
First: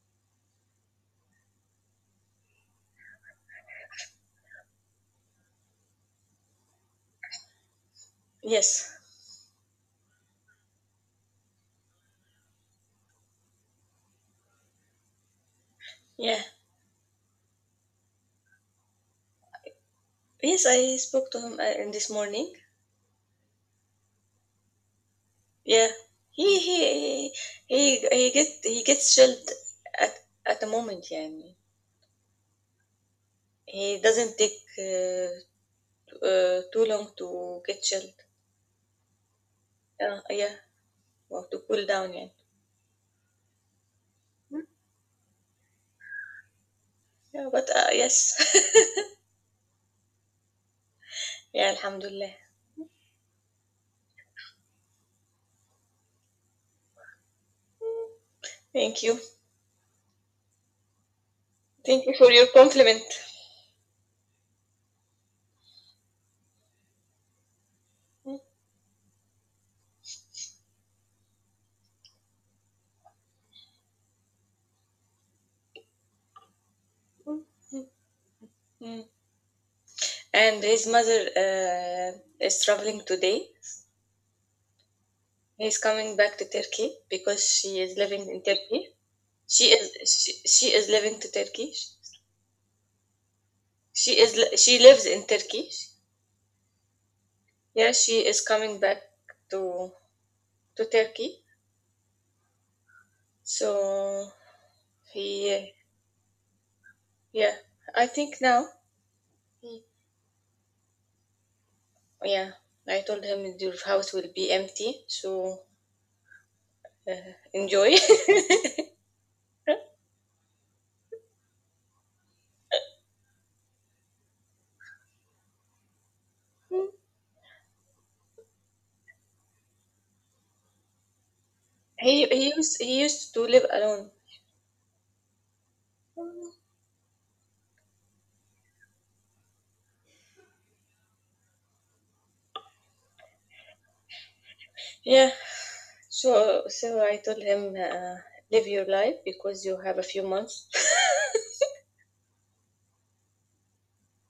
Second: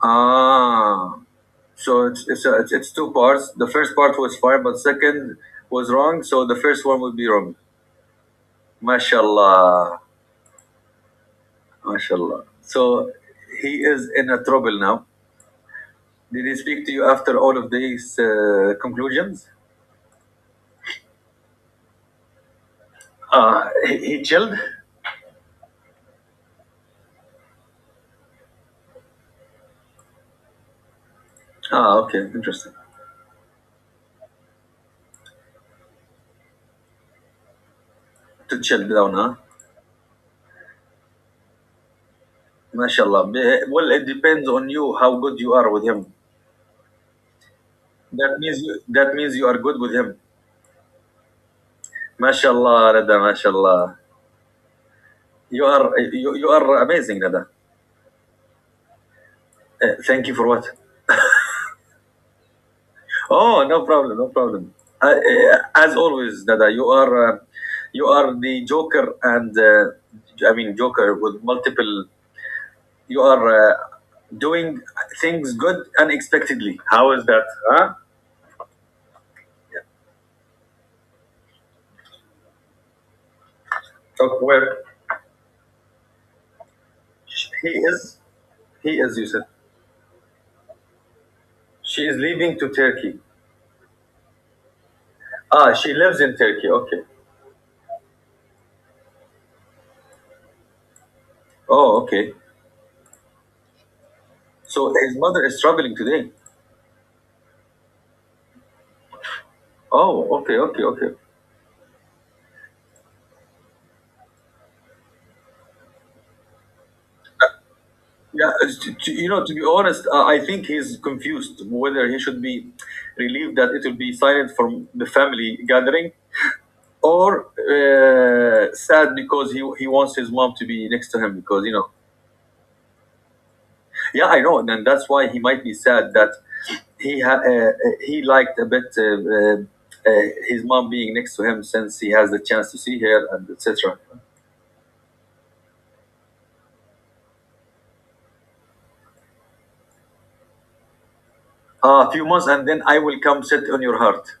Ah. So it's it's, a, it's it's two parts. The first part was fine, but second was wrong. So the first one would be wrong.
Yes,
MashaAllah. MashaAllah. So he is in a trouble now.
yeah,
Did he speak to you after all of these uh, conclusions?
yes. I spoke to him uh, in this morning.
Uh, he, he chilled?
Yeah, he he he he get he gets chilled at at the moment. Yeah,
Ah, okay, interesting.
he doesn't take uh, t- uh, too long to get chilled.
To chill down, huh?
Yeah, yeah, well, to cool down, يعني.
MashaAllah. Be- Well, it depends
Hmm,
on you how good you are with him.
yeah, but uh, yes.
That means you, that means you are good with him.
Yeah, Alhamdulillah.
MashaAllah, Nada, MashaAllah. You are you, you are amazing, Nada.
Thank you.
Uh, thank you for what?
Thank you for your compliment.
Oh, no problem, no problem. Uh, uh, as always, Nada, you are uh, you
Hmm?
are the joker, and uh, I mean joker with multiple. You are uh, doing things good unexpectedly. How is that? Huh?
Mm. And his mother uh, is traveling today.
Of where?
He's coming back to Turkey because
sh- he
she is
is
living in
he
Turkey.
is you said.
She is she, she is living to Turkey.
She is leaving to Turkey.
She is li- she lives in Turkey.
Ah she lives in Turkey. Okay.
Yeah, she is coming back to to Turkey.
Oh, okay.
So
So his mother is
he
traveling today.
Yeah, I think now. he-
Oh, okay, okay, okay.
Yeah, I told him your house will be empty. So enjoy.
Yeah, it's- to, to- you know to be honest, uh, I think he's confused whether he should be relieved that it will be silent from the family gathering, or uh, sad because he, he wants his mom to be next to him, because you know
he he used he used to live alone.
Yeah, I know, and that's why he might be sad that he ha- uh, uh, he liked a bit, uh, uh, uh, his mom being next to him since he has the chance to see her and et cetera.
Yeah, So, so I told him, uh, live your life because you have a few months.
Ah, a few months, and then I will come sit on your heart,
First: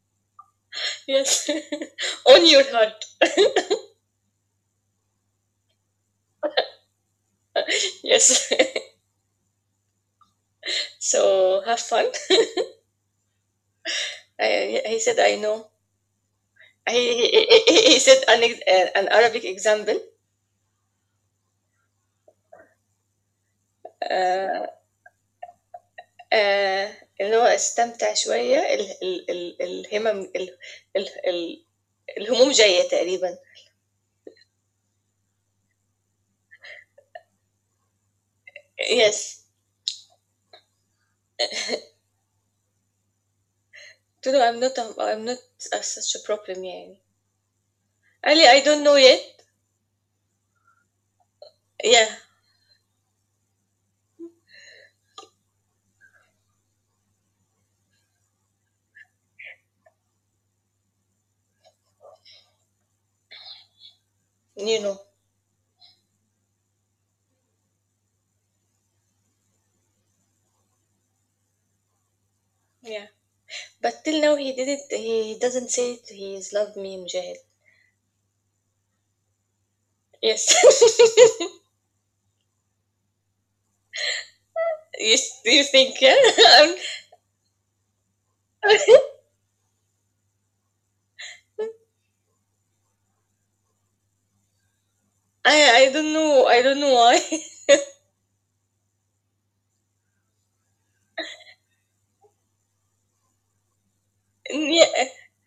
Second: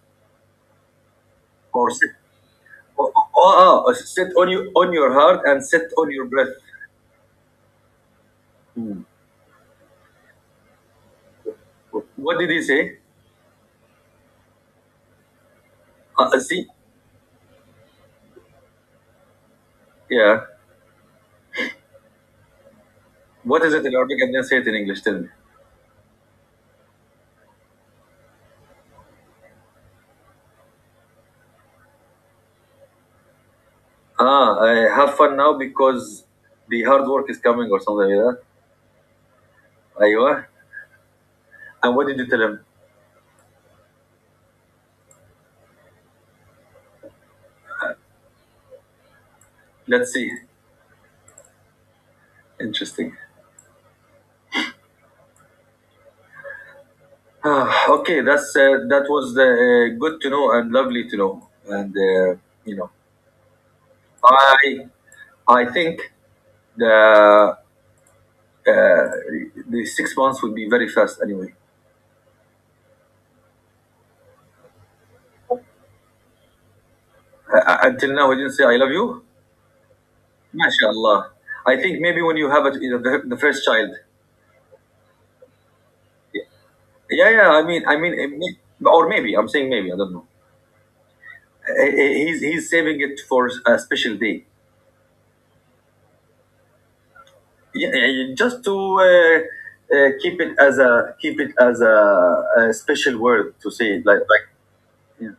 yes,
or sit,
on your heart.
oh, oh, oh, sit on you on your heart and sit on your breath.
Yes.
Hmm.
So have fun.
What did he say?
I, he said, I know.
Uh, uh, see,
I, he, he he said an, ex- uh, an Arabic example.
yeah. What is it in Arabic and then say
آه،
it in English? Tell me.
آه، اللي هو استمتع شوية ال ال ال الهمم ال ال ال الهموم جاية تقريبا.
Ah, uh, have fun now because the hard work is coming or something like that.
Yes.
Aywa. And what did you tell him?
قلت له I'm not a, I'm not a, such a problem يعني. قال لي I don't know yet.
Let's see.
Yeah,
Interesting. Ah, okay, that's uh, that was the, uh, good to know and lovely to know. And uh, you know,
you
I
know.
I think the uh, the six months would be very fast anyway.
Yeah. But till now he didn't. He doesn't say it. He's loved me, Mujahid.
Uh, uh, until now, I didn't say I love you.
Yes.
MashaAllah. I think maybe when you have a, you know, the, the first child.
yes. Do you still think? Yeah. I'm-
Yeah, yeah. I mean, I mean, it may- or maybe I'm saying maybe, I don't know. Uh, uh, He's he's saving it for a special day.
I I don't know. I don't know why.
Yeah, yeah, yeah, just to uh, uh, keep it as a keep it as a, a special word to say it, like like
yeah.
yeah.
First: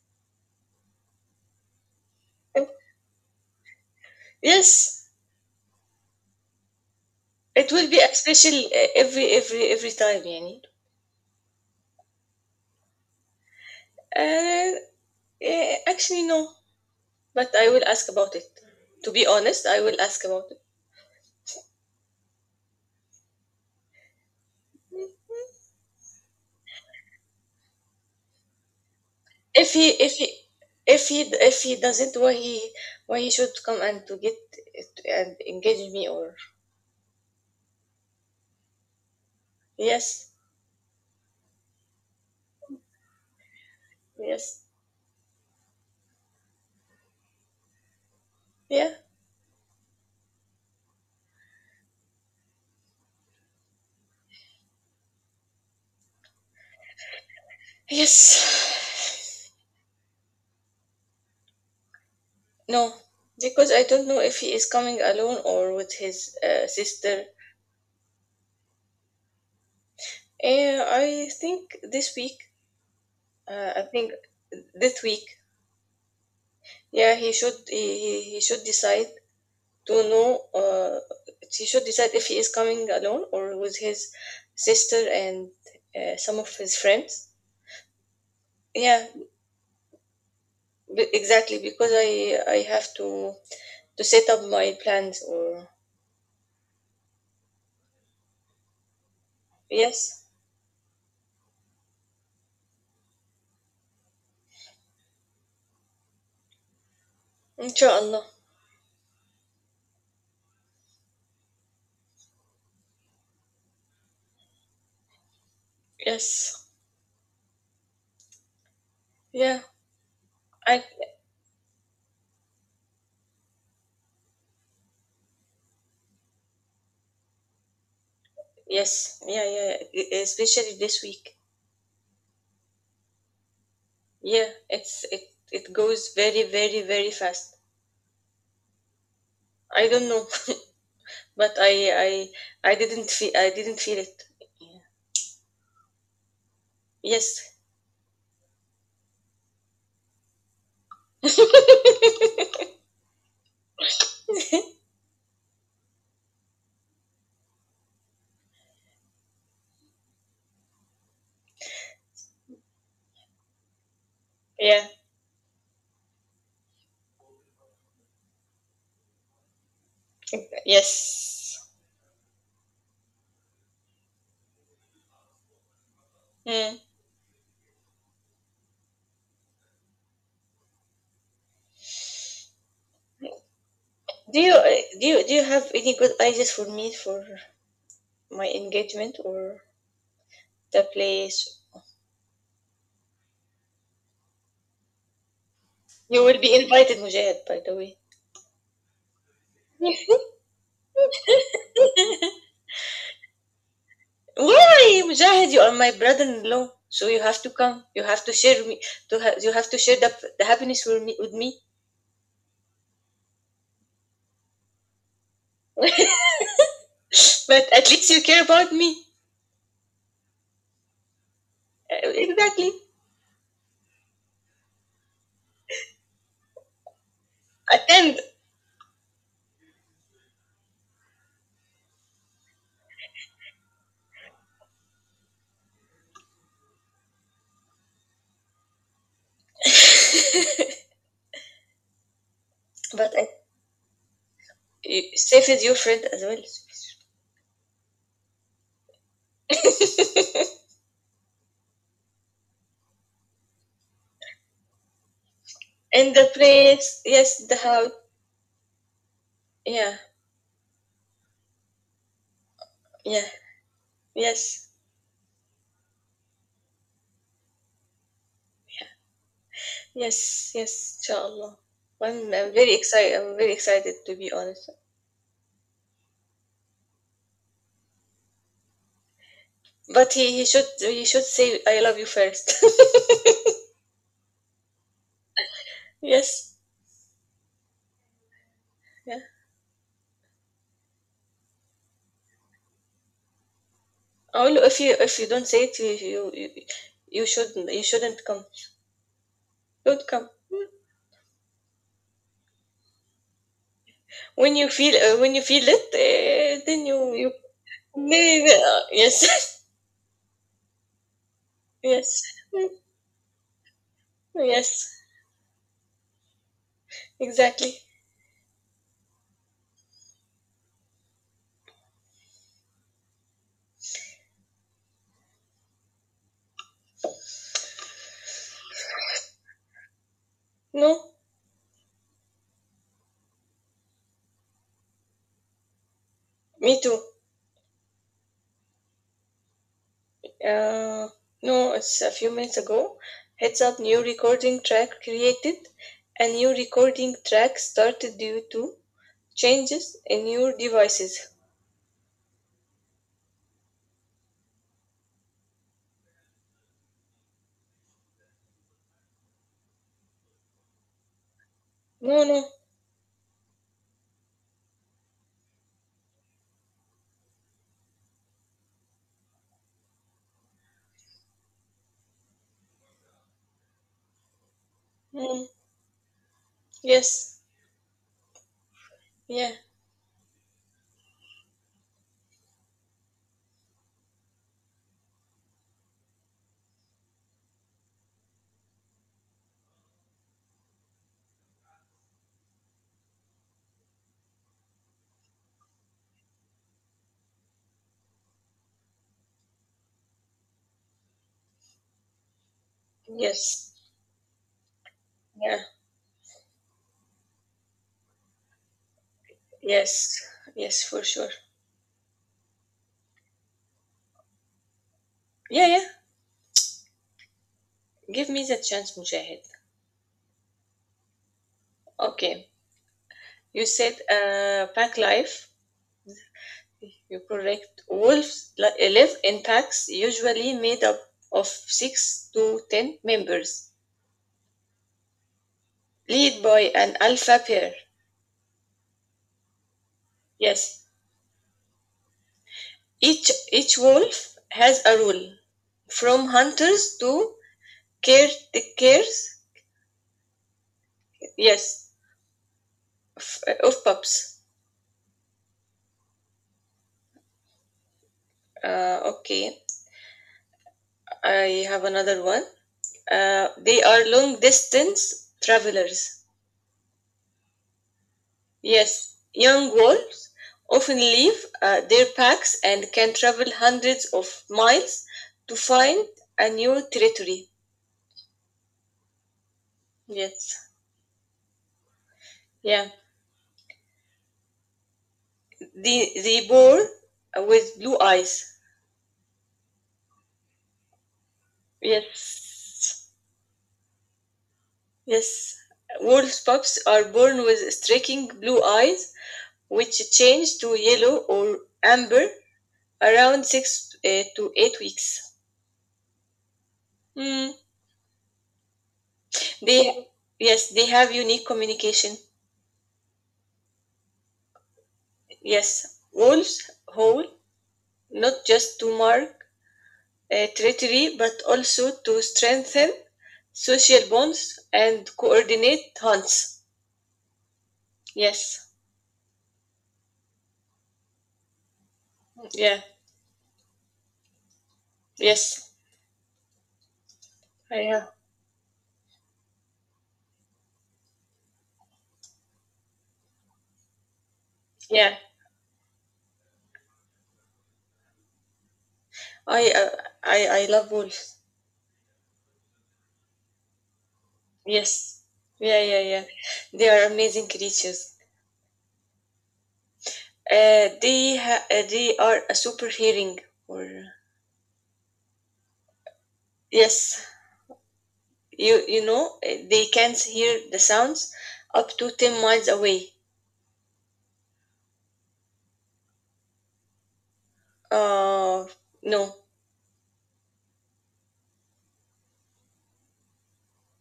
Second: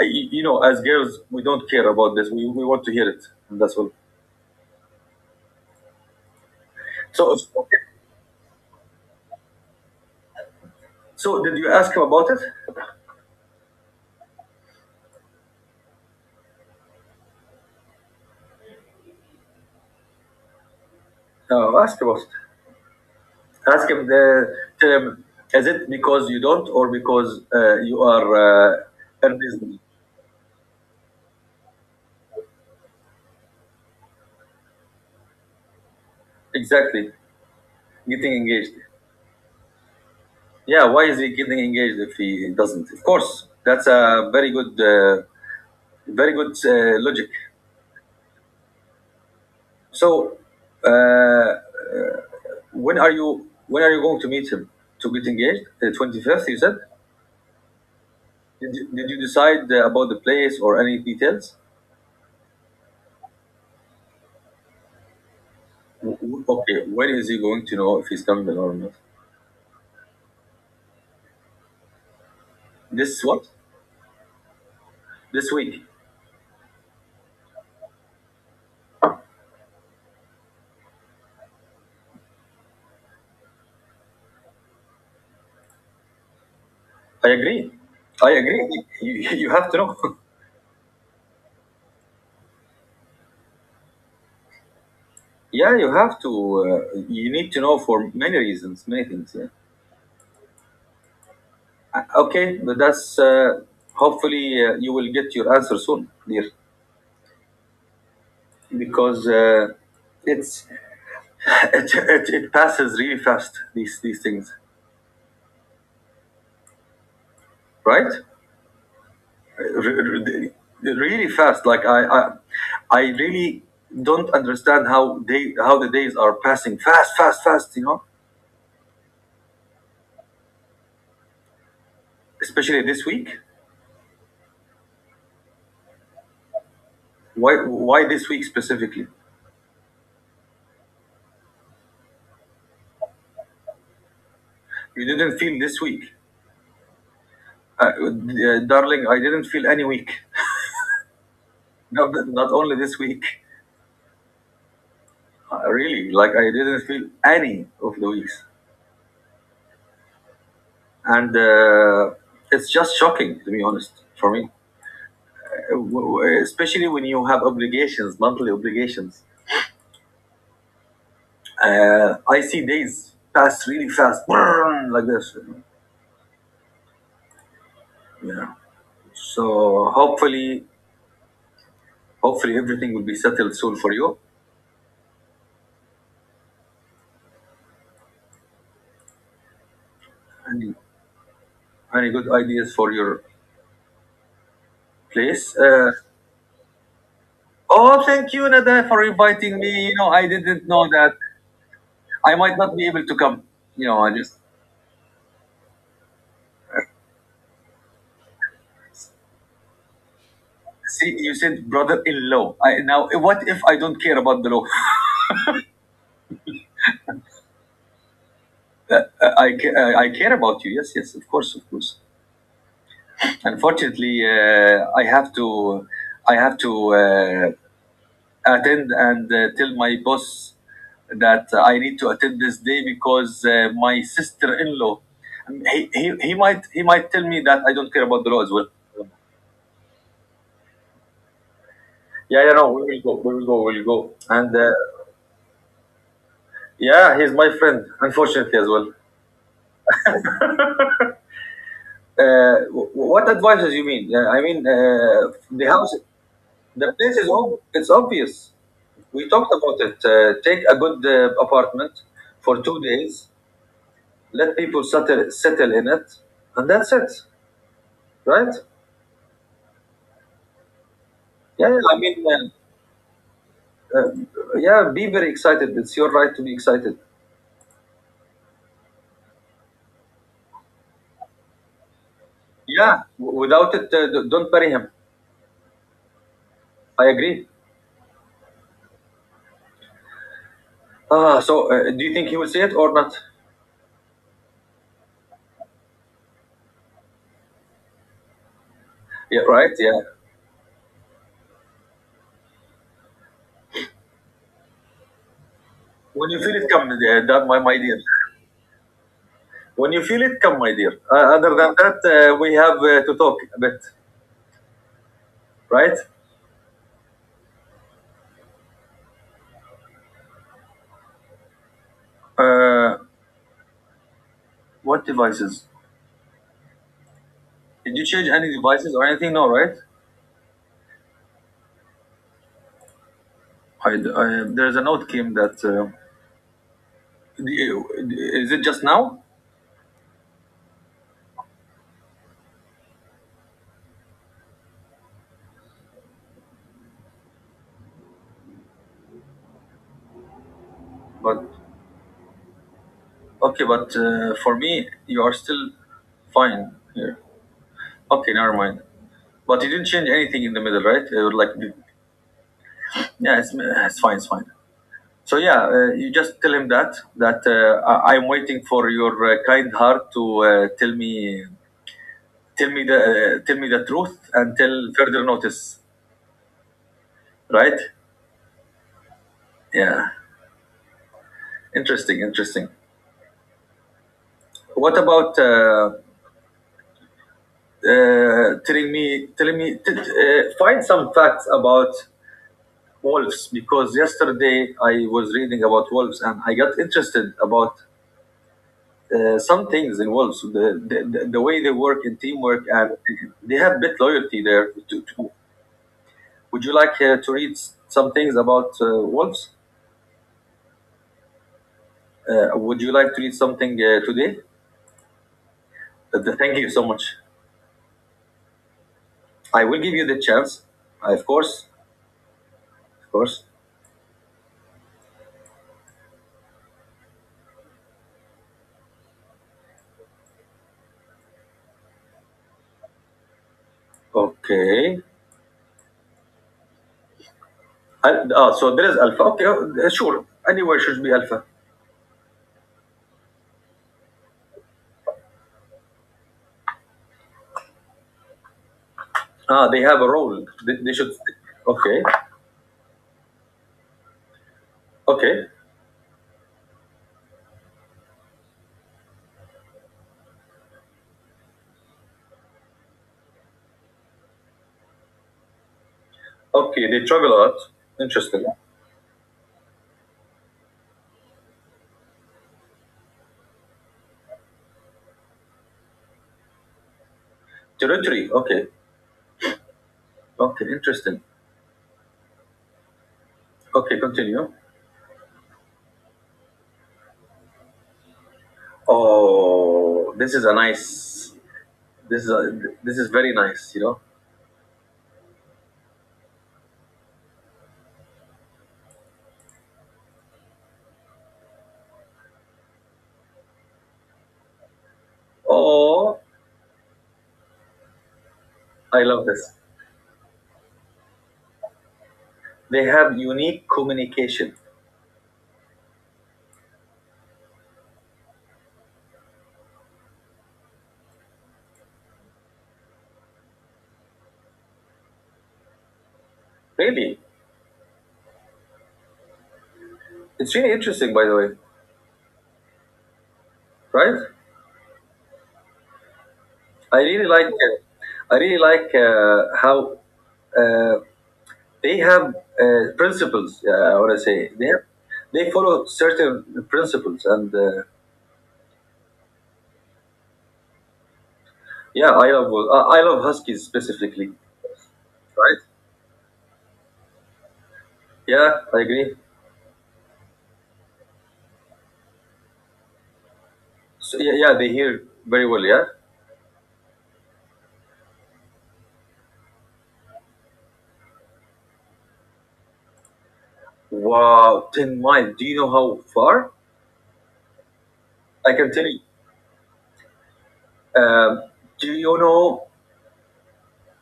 I, you know as girls we don't care about this. We, we want to hear it and that's all.
Yes.
So,
It
okay.
will be a special, uh, every every every time, يعني.
So did you ask him about it?
Uh, yeah, actually no, but I will ask about it. To be honest, I will ask about it.
No, ask about it. Ask him. The Tell him, is it because you don't or because uh, you are uh,
If
earnestly...
he if he if he if he doesn't, why he why he should come and to get and engage me, or
Exactly. Getting engaged.
yes.
Yeah, why is he getting engaged if he doesn't? Of course, that's a very
Yes.
good, uh, very good uh, logic.
Yeah.
So, uh, uh, when are you when are you going to meet him to get engaged? The twenty fifth, you said. Did you, did you
Yes.
decide uh, about the place or any details?
No, because I don't know if he is coming alone or with
W- w-
his
Okay,
uh,
when is he
sister.
going to know if he's coming or not?
Eh, I think this week.
This what?
Uh, I think this
This
week.
week.
Yeah, he should. He, he he should decide to know. Uh, he should decide if he is coming alone or with his sister and uh, some of his
I
friends.
agree. I agree. You,
Yeah,
you have to know.
b- exactly. Because I I have to to set up my plans. Or
Yeah, you have to. Uh, you need to know for many reasons, many things. Yeah. Uh,
yes,
Okay, but that's uh, hopefully uh, you will get your answer soon, dear.
inshallah.
Because uh, it's... it, it, it passes really fast, these these things,
Yes.
right?
Yeah,
R- r-
I
Really fast, like I, I, I really don't understand how they how the days are passing fast, fast, fast you know
yes, yeah, yeah, yeah. E- especially this week.
Especially this week.
Yeah, it's it it goes very, very, very
why
fast.
why this week specifically?
I don't know, but I I I didn't feel I didn't feel it. Yeah.
You didn't feel this week?
Yes,
Uh, uh, darling, I didn't feel any week. Not, not only this week. Uh, really, like I didn't feel any of the weeks, and uh, it's just shocking, to be honest, for me.
yeah,
Uh, W- w- especially when you have obligations, monthly obligations,
yes.
uh, I see days pass really fast, like this.
Hmm.
Yeah. So hopefully, hopefully everything will be settled soon for you.
Do you uh, do you do you have any good ideas for me for my engagement or
any,
the place?
any good ideas for your place, uh,
You will be invited, Mujahid, by the
oh,
way.
thank you, Nada, for inviting me. you know I didn't know that I might not be able to come. you know I just...
Why, Mujahid, you are my brother-in-law, so you have to come. You have to share me. To ha- you have to share the, the happiness with
See,
me.
you
With me.
said brother-in-law. I, now, what if I don't care about the law?
But at least you care about me.
Uh, I, ca- uh, I care about you. Yes, yes, of course, of course.
Uh, exactly.
Unfortunately, uh, I have to, I have to uh,
Attend.
attend, and uh, tell my boss that I need to attend this day because uh, my sister-in-law, um, he, he, he might, he might tell me that I don't care about the law as well. Yeah, yeah, no, we
But
will go,
I,
we will go, we will go. And uh,
Safe is your friend as well.
yeah, he's my friend, unfortunately, as well. Uh, wh- what advices you mean? Uh, I mean, uh, the house,
And the
the
place,
place is
yes, the
ob- it's
house,
obvious. We talked about it.
yeah,
Uh, take a good uh, apartment for two days,
yeah,
let
yes,
people settle settle in it, and that's it, right?
yes, yes. Inshallah.
Yeah, yeah, I mean,
I'm,
uh,
I'm very excited. I'm very excited,
uh,
to be honest.
yeah, be very excited. It's your right to be excited.
But he, he should he should say I love you first.
Yeah, w- without it, uh, d- don't bury him.
yes.
I agree.
Yeah.
Ah, so uh, do you think he will see it or not?
Oh, look, if you if you don't say it, you you, you you should you shouldn't come.
Yeah, right. Yeah.
Don't come when you feel uh, when you feel it.
When you feel
Uh,
it,
then
come, uh,
you you
that my my dear.
maybe, uh, yes.
When you feel it, come, my dear. Uh, other than that,
yes.
uh, we
Mm,
have uh, to talk a bit,
yes,
right?
exactly.
Uh, what devices? Did you change any devices or anything? No, right?
No,
I, I, there's a note came that. Uh,
me too.
is it just now?
Uh, no, it's a few minutes ago. Heads up, new recording track created. A new recording track started due to changes in your devices.
But okay, but uh, for me, you are still fine here. Okay, never mind. But you didn't change anything in the middle, right? Uh, like,
No, no.
yeah, it's, it's fine, it's fine. So yeah, uh, you just tell him that that uh, I- I'm waiting for your uh, kind heart to uh, tell me, tell me the uh, tell me the truth, until further
Mm,
notice,
yes.
right?
Yeah.
Yeah, interesting, interesting. What about uh, uh, telling me telling me t- uh, find some facts about wolves, because yesterday I was reading about wolves and I got interested about... Uh, some things involved, so the, the the the way they work in teamwork, and they
Yes.
have bit loyalty there. To, to,
Yeah.
would you like uh, to read s- some things about uh, wolves?
Yes, yes, for sure.
Uh, would you like to read something uh, today?
Yeah, yeah.
Uh, th- thank you so much.
Give me the chance, Mujahid.
I will give you the chance. Uh, of course,
Okay,
of course.
you said, uh, pack life. You correct. Wolves li- live in packs, usually made up of six to ten members,
Okay.
lead by an alpha pair.
Al- Ah, so there is alpha. Okay, uh, sure. Anywhere
Yes,
should be alpha.
each each wolf has a role, from hunters to caretakers.
Ah, they have a role. They, they should.
Yes,
Okay,
f- of pups.
okay,
Uh, okay, I have another one. Uh, they are long distance travelers.
okay. They travel a lot. Interesting.
Yes, young wolves often leave uh, their packs and can travel hundreds of miles to find a new territory.
Territory. Okay, okay.
Yes,
Interesting.
yeah.
Okay, continue.
The, the boar with blue eyes.
Oh, this is a nice. This is a, this is
Yes,
very nice. You know.
yes. Wolf pups are born with striking blue eyes, which change to yellow or amber around six uh, to eight weeks.
Oh,
Hmm.
I love this.
They Yes, they have unique communication.
They have unique communication.
Yes, goals whole, not just to mark uh, territory, but also to strengthen social bonds and coordinate hunts.
Maybe
Yes,
it's really interesting, by the way.
yeah,
Right?
yes,
I really like
I
it.
have.
I really like uh, how uh, they have uh, principles. Uh, what I want to say, they have,
Yeah,
they follow certain principles, and uh,
I uh, I I love wolves.
yeah, I love I I love huskies specifically.
Yes,
Right?
yeah, yeah, yeah. They are amazing creatures.
Yeah, I agree.
Uh, they ha- uh, they are a superhearing, or
So, yeah, yeah, they hear very well. Yeah.
yes. You you know, eh, they can hear the sounds up to ten miles away.
Wow, ten miles. Do you know how far? I
Uh
can tell you.
no.
Um, do you know?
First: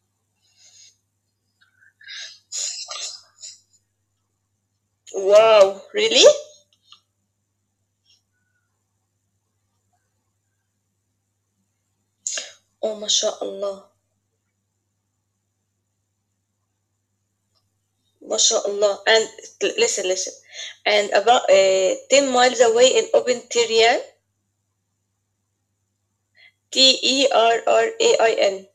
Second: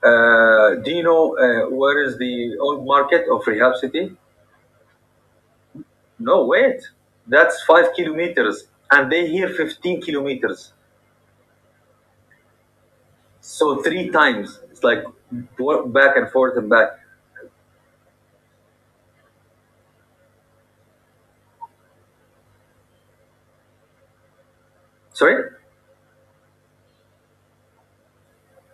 Uh, do you know uh, where is the old market of Rehab City?
Wow, really?
No, wait. That's five kilometers, and they hear fifteen kilometers.
Oh, ما شاء
So
الله.
three times. It's like wa- back and forth and back.
ما شاء الله. And l- listen, listen. And about uh, ten miles away in open terrain,
Sorry,
T E R R A I N.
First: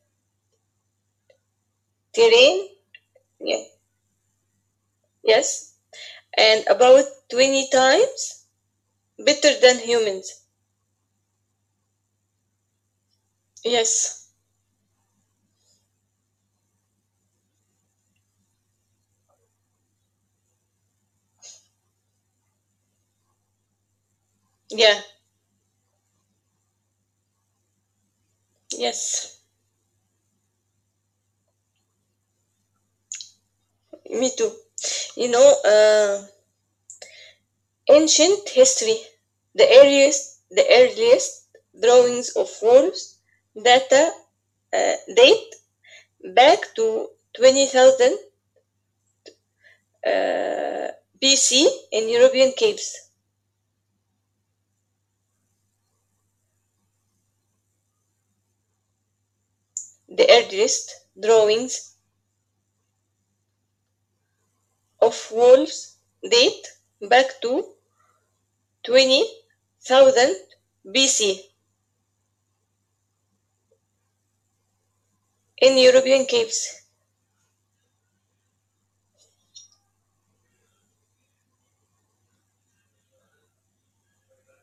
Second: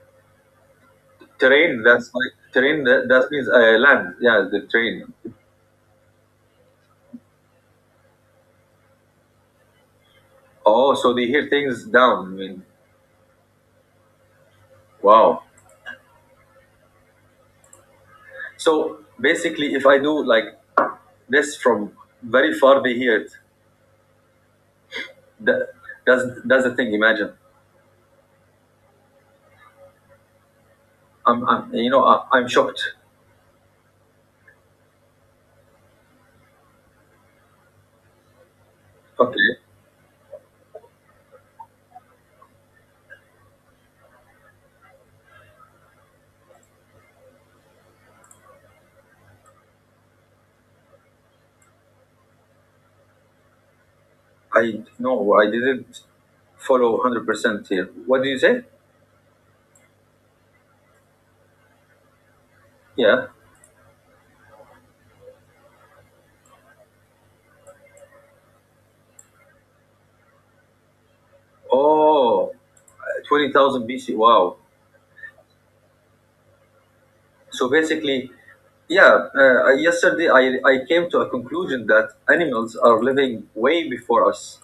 terrain. That's like
Terrain?
terrain. That, that means
Yeah.
uh, land. Yeah, the terrain.
Yes. And about twenty times better than humans.
Oh, so they hear things down. I mean,
Yes.
wow. So basically, if I do like this from very far, they hear it.
Yeah.
That, that's that's the thing. Imagine
Yes.
I'm, I'm you know I, I'm shocked.
Me too. You know. uh, Ancient history.
Okay,
The earliest, the earliest drawings of walls data uh, date back to twenty thousand uh, B C in European caves.
I no, I didn't follow hundred percent here. What do you say?
The earliest drawings
Yeah.
of walls date back to twenty thousand B C
Oh, twenty thousand B C. Wow.
in European caves.
So basically, yeah. Uh, yesterday, I I came to a conclusion that animals are living way before us.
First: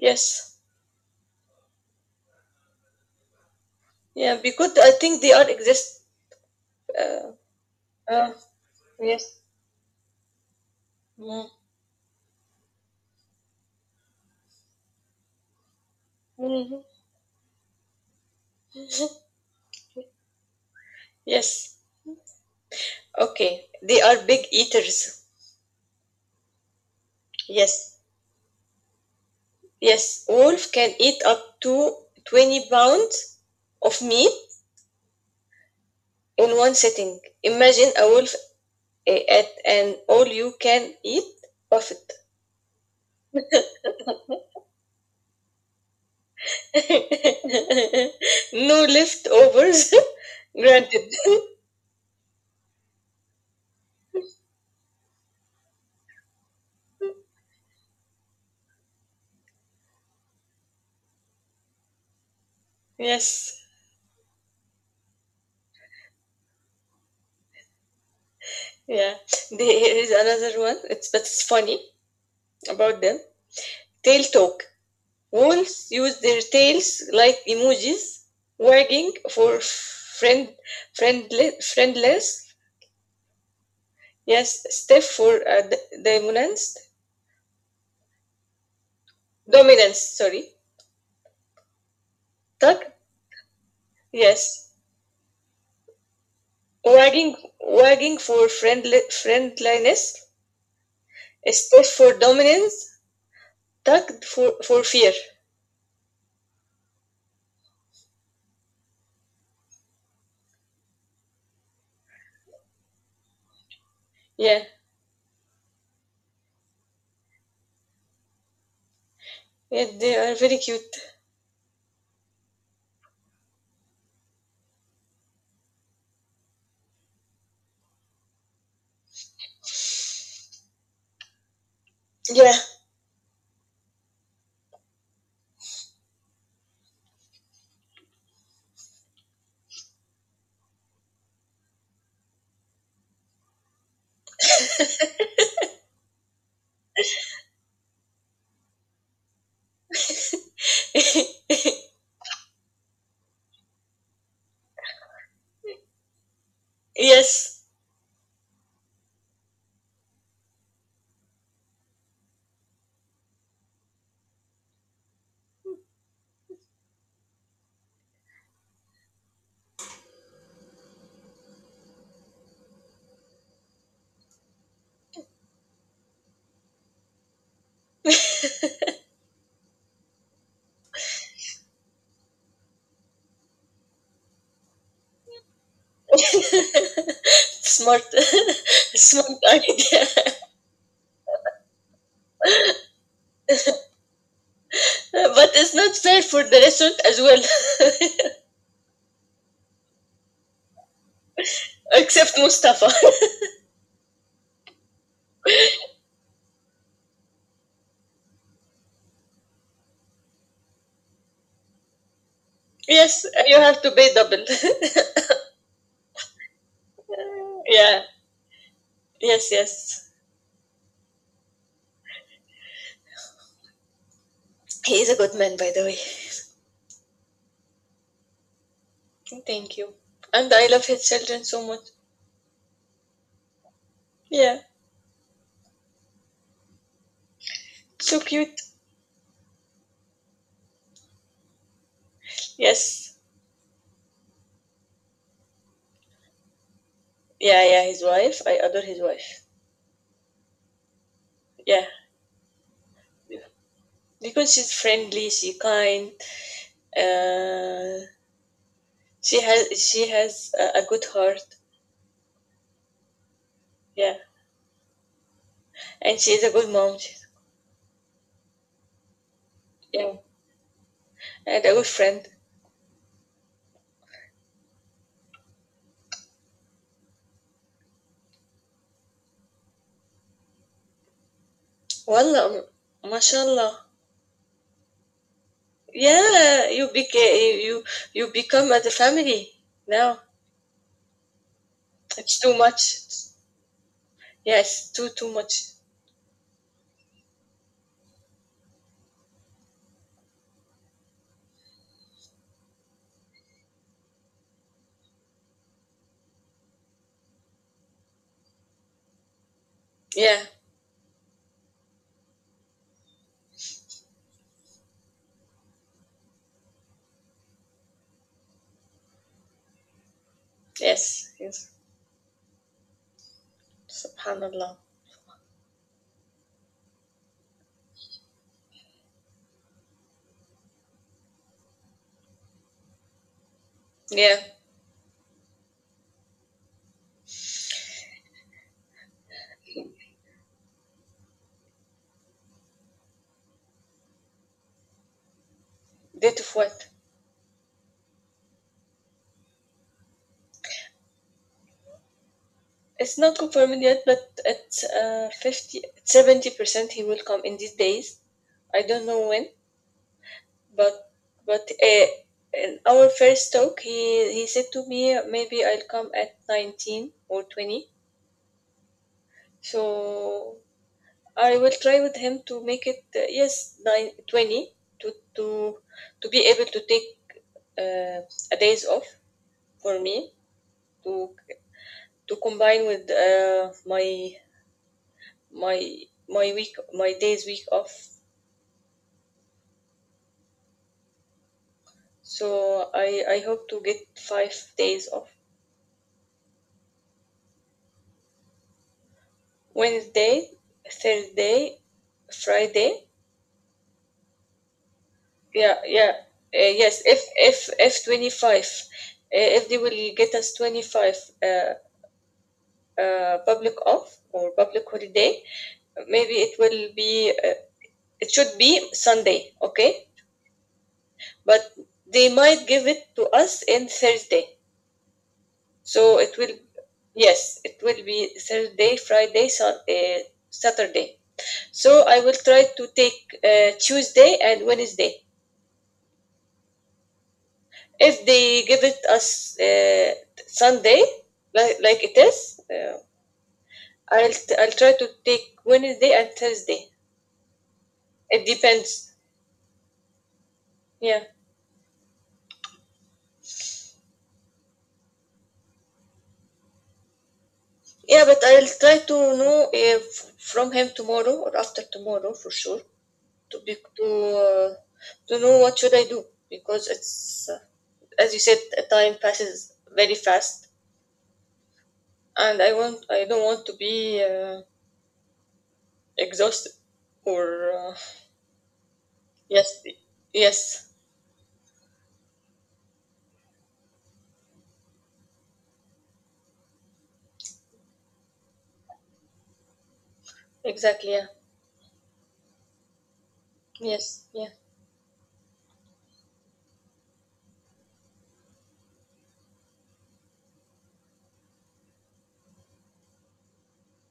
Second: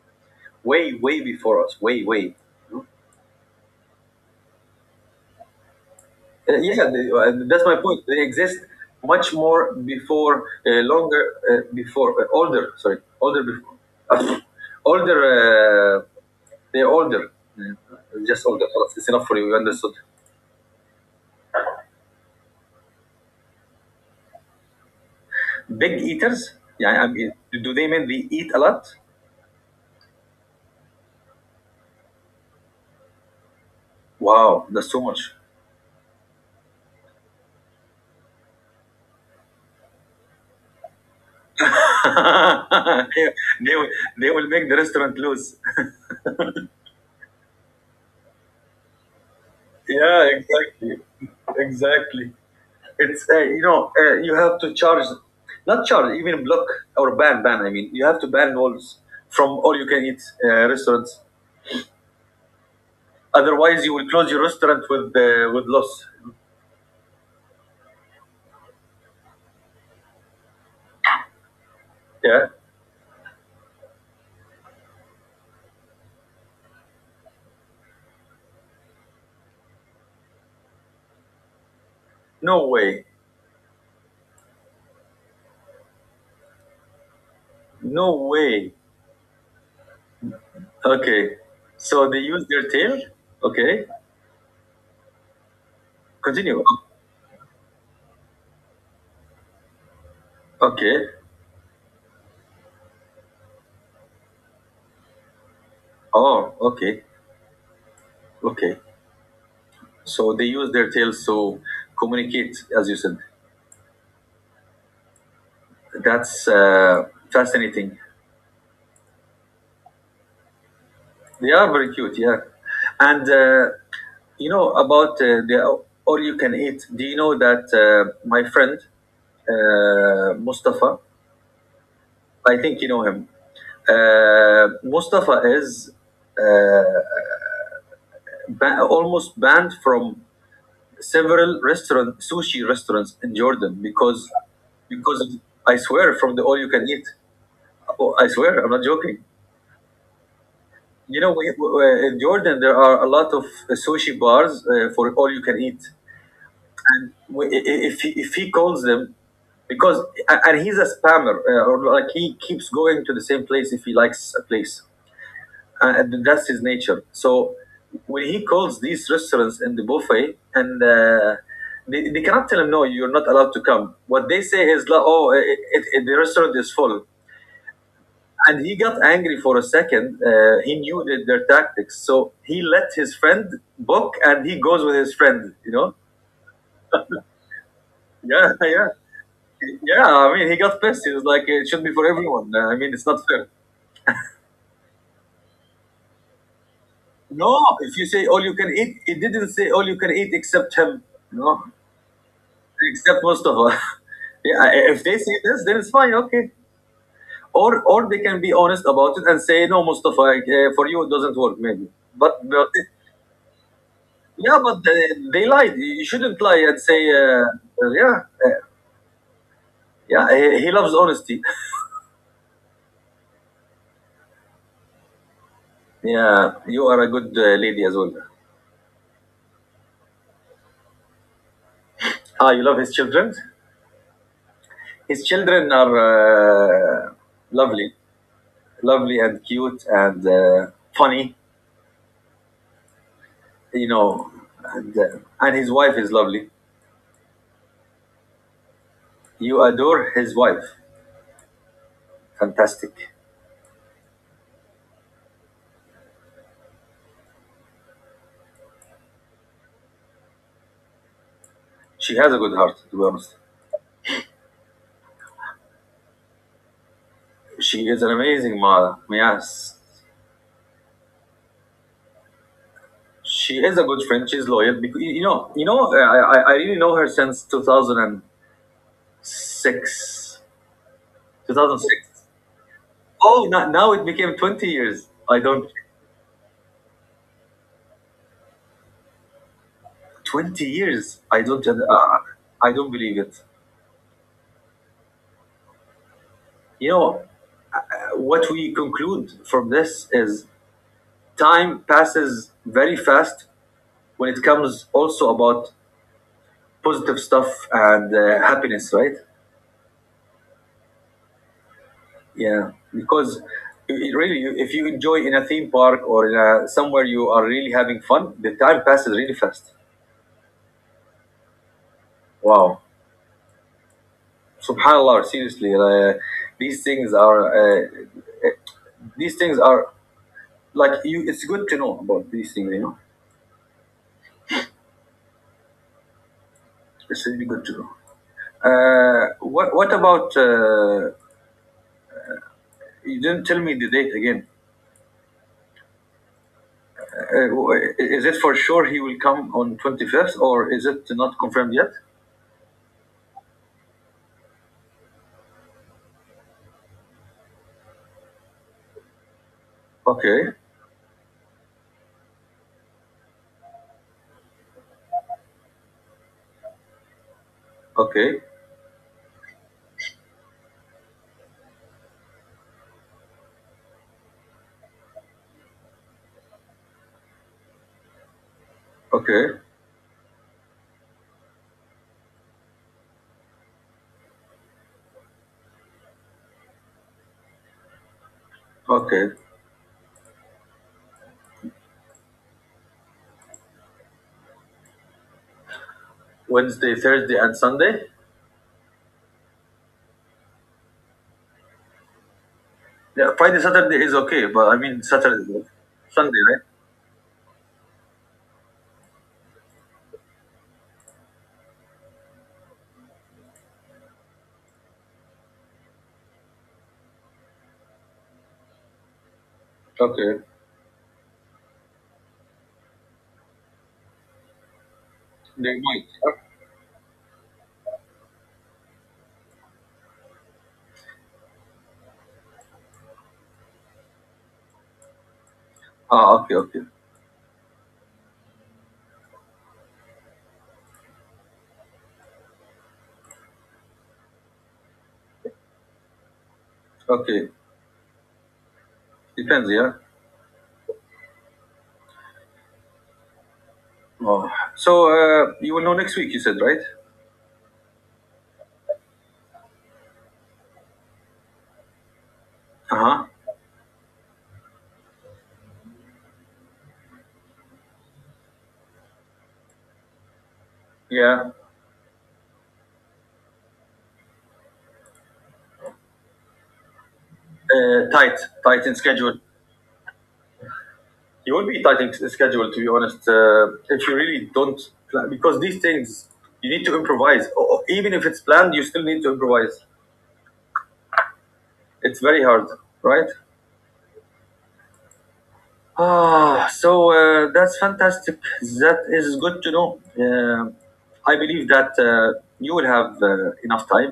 Yes.
Way, way before us. Way, way.
Yeah, because I think they are exist.
Uh, yeah, the-
Uh,
uh, that's my point. They
uh,
exist much
yes.
more before, uh, longer,
Mm.
uh, before, uh, older. Sorry, older before, uh, older. Uh,
Mhm.
they're older. Uh, just older. خلاص, it's enough for you. You understood.
Yes. Okay, they are big eaters.
Big eaters. Yeah, I mean, do they
Yes,
mean they eat a lot?
yes. Wolf can eat up to twenty pounds of meat
Wow, that's too much.
in one sitting. Imagine a wolf, eh, at an all you can eat buffet.
they, will- they will make the restaurant lose.
No leftovers.
Yeah, exactly,
Granted.
exactly. it's uh, you know uh, You have to charge, not charge, even block or ban ban, I mean, you have to ban walls from all you can eat uh, restaurants,
Yes.
otherwise you will close your restaurant with uh, with loss.
Yeah. There is another one. It's, but it's funny
Yeah.
about them. Tail talk. Wolves use their tails like emojis, wagging for friend, friendly, friendless,
No way.
yes, stiff for uh, dominance,
No way.
dominance, sorry,
Okay, so they use their
Tug,
tail. Okay,
yes,
continue.
wagging, wagging for friendly, friendliness,
Okay.
Steph for dominance, Tug for, for fear.
Oh, okay. Okay, so they use their tails to communicate, as you said.
Yeah,
That's uh, fascinating.
yeah, they are very cute.
They are very cute, yeah. And uh, you know about uh, the all you can eat. Do you know that uh, my friend, uh, Mustafa?
Yeah,
I think you know him. Uh, Mustafa is ba- almost banned from several restaurant sushi restaurants in Jordan because because of- I swear from the all you can eat. Oh, I swear, I'm not joking. You know, we, we, in Jordan there are a lot of sushi bars uh, for all you can eat. we-
yes.
if he, if he calls them because and he's a spammer uh, or like he keeps going to the same place if he likes a place, uh, and that's his nature. So when he calls these restaurants in the buffet and uh, they, they cannot tell him no, you're not allowed to come, what they say is like, oh, it, it, it- the restaurant is full. And he got angry for a second. Uh, he knew that their tactics, so he let his friend book and he goes with his friend, you know.
Smart,
Yeah, yeah.
smart
Yeah,
idea.
I mean, he got pissed. He was like, it should be for everyone. Uh, I mean, it's not fair.
But it's not fair for the restaurant as well.
No, if you say all you can eat, it didn't say all you can eat except him, you know,
Except Mustafa.
except Mustafa. Yeah, if they say this, then it's fine, okay. Or or they can be honest about it and say, no, Mustafa, uh, for you it doesn't work, maybe. But, but
Yes, you have to pay double.
yeah, but they, they lied. You shouldn't lie and say, uh, uh,
Yeah,
yeah, uh,
yes, yes.
yeah, he, he loves honesty.
He is a good man, by the way.
Yeah, you are a good uh, lady as well.
Thank you. And I love his children so much.
Ah, you love his children?
Yeah,
His children are uh, lovely,
so cute.
lovely and cute and uh, funny,
Yes,
you know, and, uh, and his wife is lovely.
yeah, yeah, his wife. I adore his wife.
You adore his wife.
Yeah,
Fantastic.
because she's friendly, she kind. Uh, she has she has a, a good heart.
She has a good heart, to be honest.
Yeah, and she is a good mom. She's,
She is an amazing mother. Yes,
yeah, and a good friend.
she is a good friend. She's loyal. Because you know, you know, uh, I I I really know her since two thousand and six, two thousand six.
والله ما شاء
Oh, no-
الله.
now it became twenty years. I don't.
Yeah, you bec you you become as a family now.
twenty years I don't uh,
It's too
I don't
much.
believe it.
Yes, too too much.
You know, uh, what we conclude from this is time passes very fast when it comes also about positive stuff and uh, happiness, right?
Yeah.
Yeah, because it really, if you enjoy in a theme park or in a, somewhere you are really having fun, the time passes really fast.
Yes. Yes.
Wow,
Subhanallah.
subhanallah, seriously. Uh, these things are uh, uh, these things are like you. It's good to know about these things, you know.
Yeah.
It's really good to know. Uh, what what about? Uh, you didn't tell me the date again.
Date of what?
Uh, w- is it for sure he will come on twenty fifth, or is it not confirmed yet?
It's not confirmed yet, but it's uh, fifty, seventy percent he will come in these days. I don't know when,
Okay,
but but uh, in our first talk, he he said to me maybe I'll come at nineteen or twenty.
okay,
So I will try with him to make it, uh, yes, nine twenty, to to to be able to take uh, a days off
okay,
for me to to combine with uh, my my my week, my days week off.
okay.
So I I hope to get five days off.
Wednesday, Thursday, and Sunday.
Wednesday, Thursday, Friday.
Yeah, Friday, Saturday is okay, but I mean Saturday,
Yeah, yeah,
Sunday, right?
uh, yes. If if if twenty-five, uh, if they will get us twenty-five. Uh, uh, Public off or public holiday, maybe it will be, uh, it should be Sunday, okay,
Okay,
but they might give it to us in Thursday.
they might.
So
Yeah?
it will, yes it will be Thursday, Friday, sun, uh, Saturday. So I will try to take uh, Tuesday and Wednesday.
Ah, okay, okay,
If they give it us uh, Sunday, like, like it is, uh, I'll, I'll try to take Wednesday and Thursday.
okay.
It depends.
Depends, yeah.
Yeah.
Oh. So uh, you will know next week, you said, right?
Yeah, but I'll try to know if from him tomorrow or after tomorrow for sure,
Uh huh.
to be to uh, to know what should I do, because it's, uh, as you said, uh, time passes very fast,
Yeah.
and I want I don't want to be uh, exhausted, or uh,
Uh, tight, tight in schedule.
yes, yes,
You won't be tight in schedule, to be honest, uh, if you really don't plan, because these things you need to improvise. O- even if it's planned, you still need to improvise.
exactly, yeah,
It's very hard, right.
yes, yeah,
Ah, so uh, that's fantastic. That is good to know. Um I believe that uh, you will have uh, enough time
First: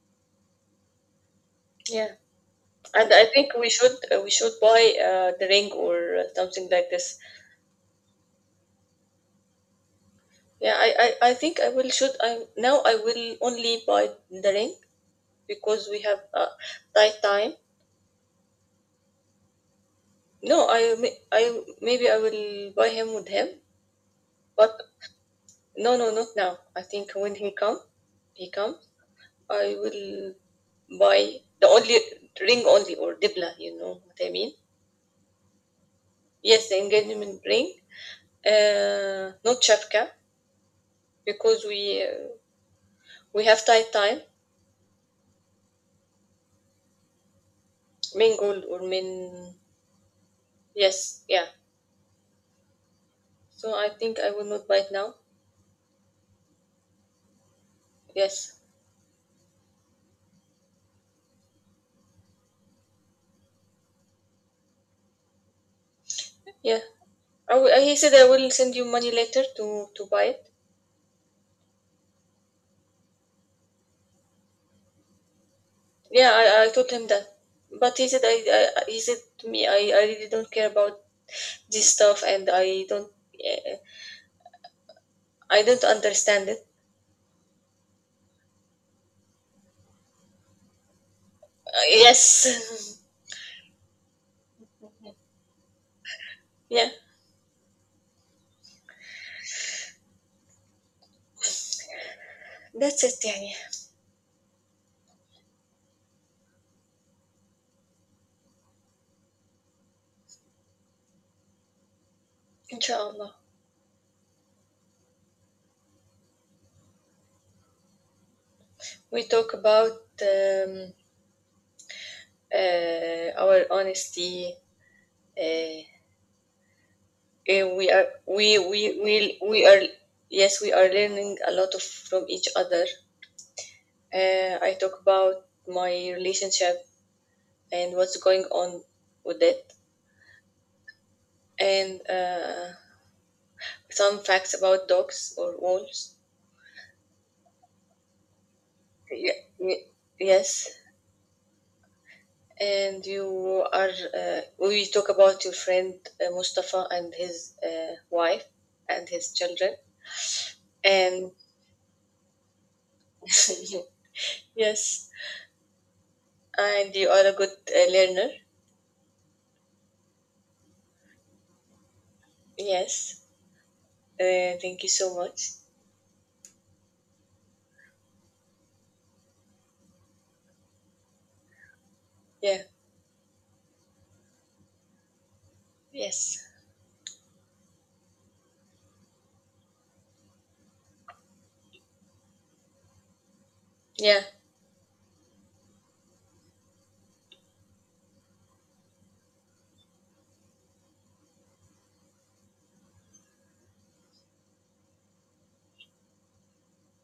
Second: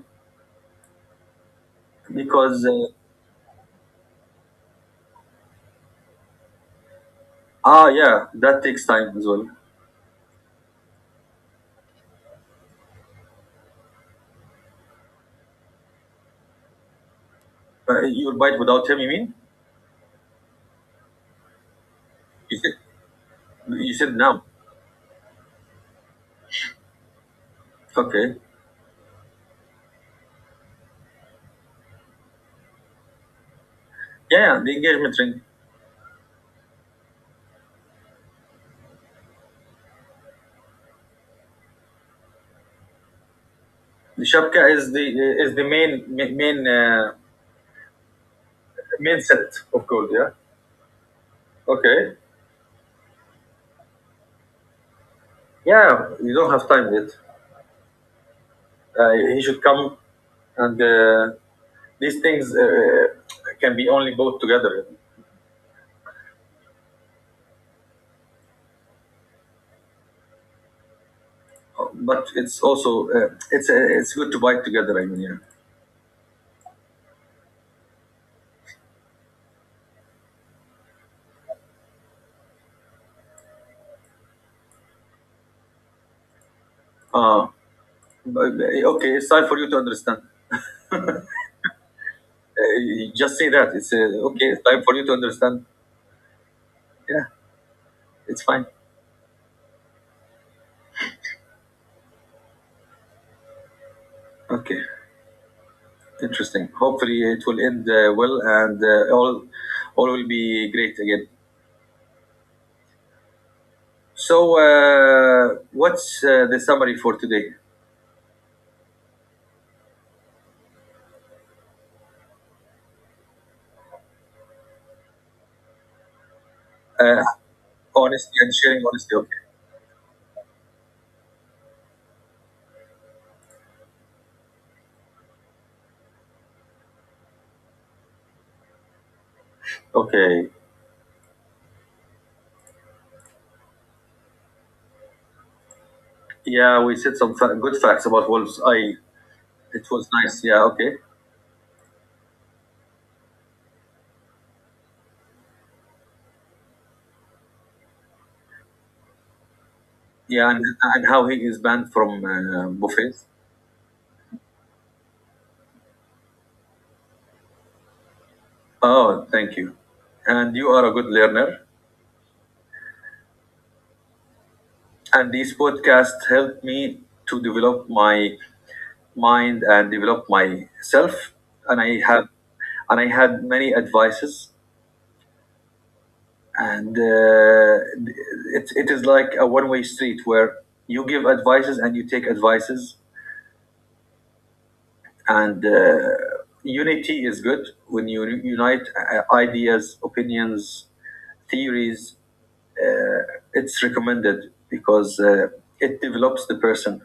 yeah.
because uh,
And I think we should, uh, we should buy, uh, the ring, or uh, something like this.
ah yeah, that takes time as well.
Yeah, I, I, I think I will should I now I will only buy the ring, because we have a tight time.
Uh, you'll bite without him, you mean.
No, I may- I maybe I
You
will
said,
buy him with him,
you said now.
but no no, not now. I think when he come
Okay,
he comes I will buy the only ring only, or dibla. You know what I mean?
yeah, yeah, the engagement ring.
Yes, the engagement ring. Uh, not chapka, because we uh, we have tight time.
The shapka is the is the main main main, uh,
Main gold or main,
main set of gold. Yeah.
yes, yeah.
Okay.
So I think I will not buy it now.
Yeah. You don't have time yet.
Yes.
Uh, he should come, and uh, these things uh, uh, can be only bought together.
Yeah. I will, he said I will send you money later to, to buy it.
But it's also uh, it's uh, it's good to buy it together. I mean, yeah.
Yeah, I, I told him that. But he said, I, I he said to me I, I really don't care about this stuff, and I don't uh, I don't understand it.
Uh, but, uh, okay. It's time for you to understand.
Uh,
Uh,
yes.
you just say that. It's uh, okay. It's time for you to understand.
yeah.
Yeah. It's fine.
That's it يعني.
Okay. Interesting. Hopefully, it will end uh, well, and uh, all all will be great again.
Inshallah.
So, uh, what's uh, the summary for today?
We talk about um, uh, our honesty, uh,
Uh,
eh, we are
Honesty
we
and
we
sharing
we
honesty. Okay.
we are, yes, we are learning a lot of from each other, uh, I talk about my relationship and what's going on with it,
Okay.
and uh, some facts about dogs or wolves.
Yeah, we said some fa- good facts about Wolves. I.
Yeah,
It
ye-
was nice.
yes.
Yeah. Okay.
and you are uh, We talk about your friend, uh, Mustafa, and his, uh, wife, and his children,
Yeah, and and how
and
he is banned from uh, buffets.
yes, and you are a good, uh, learner.
Oh, thank you. And you are a good learner.
Yes. Uh, thank you so
And
much.
this podcast helped me to develop my mind and develop myself and I have,
Yeah.
and I had many advices,
Yes.
and uh, it, it is like a one-way street where you give advices and you take advices.
Yeah.
And uh, unity is good when you unite uh, ideas, opinions, theories. uh, it's recommended because uh, it develops the person.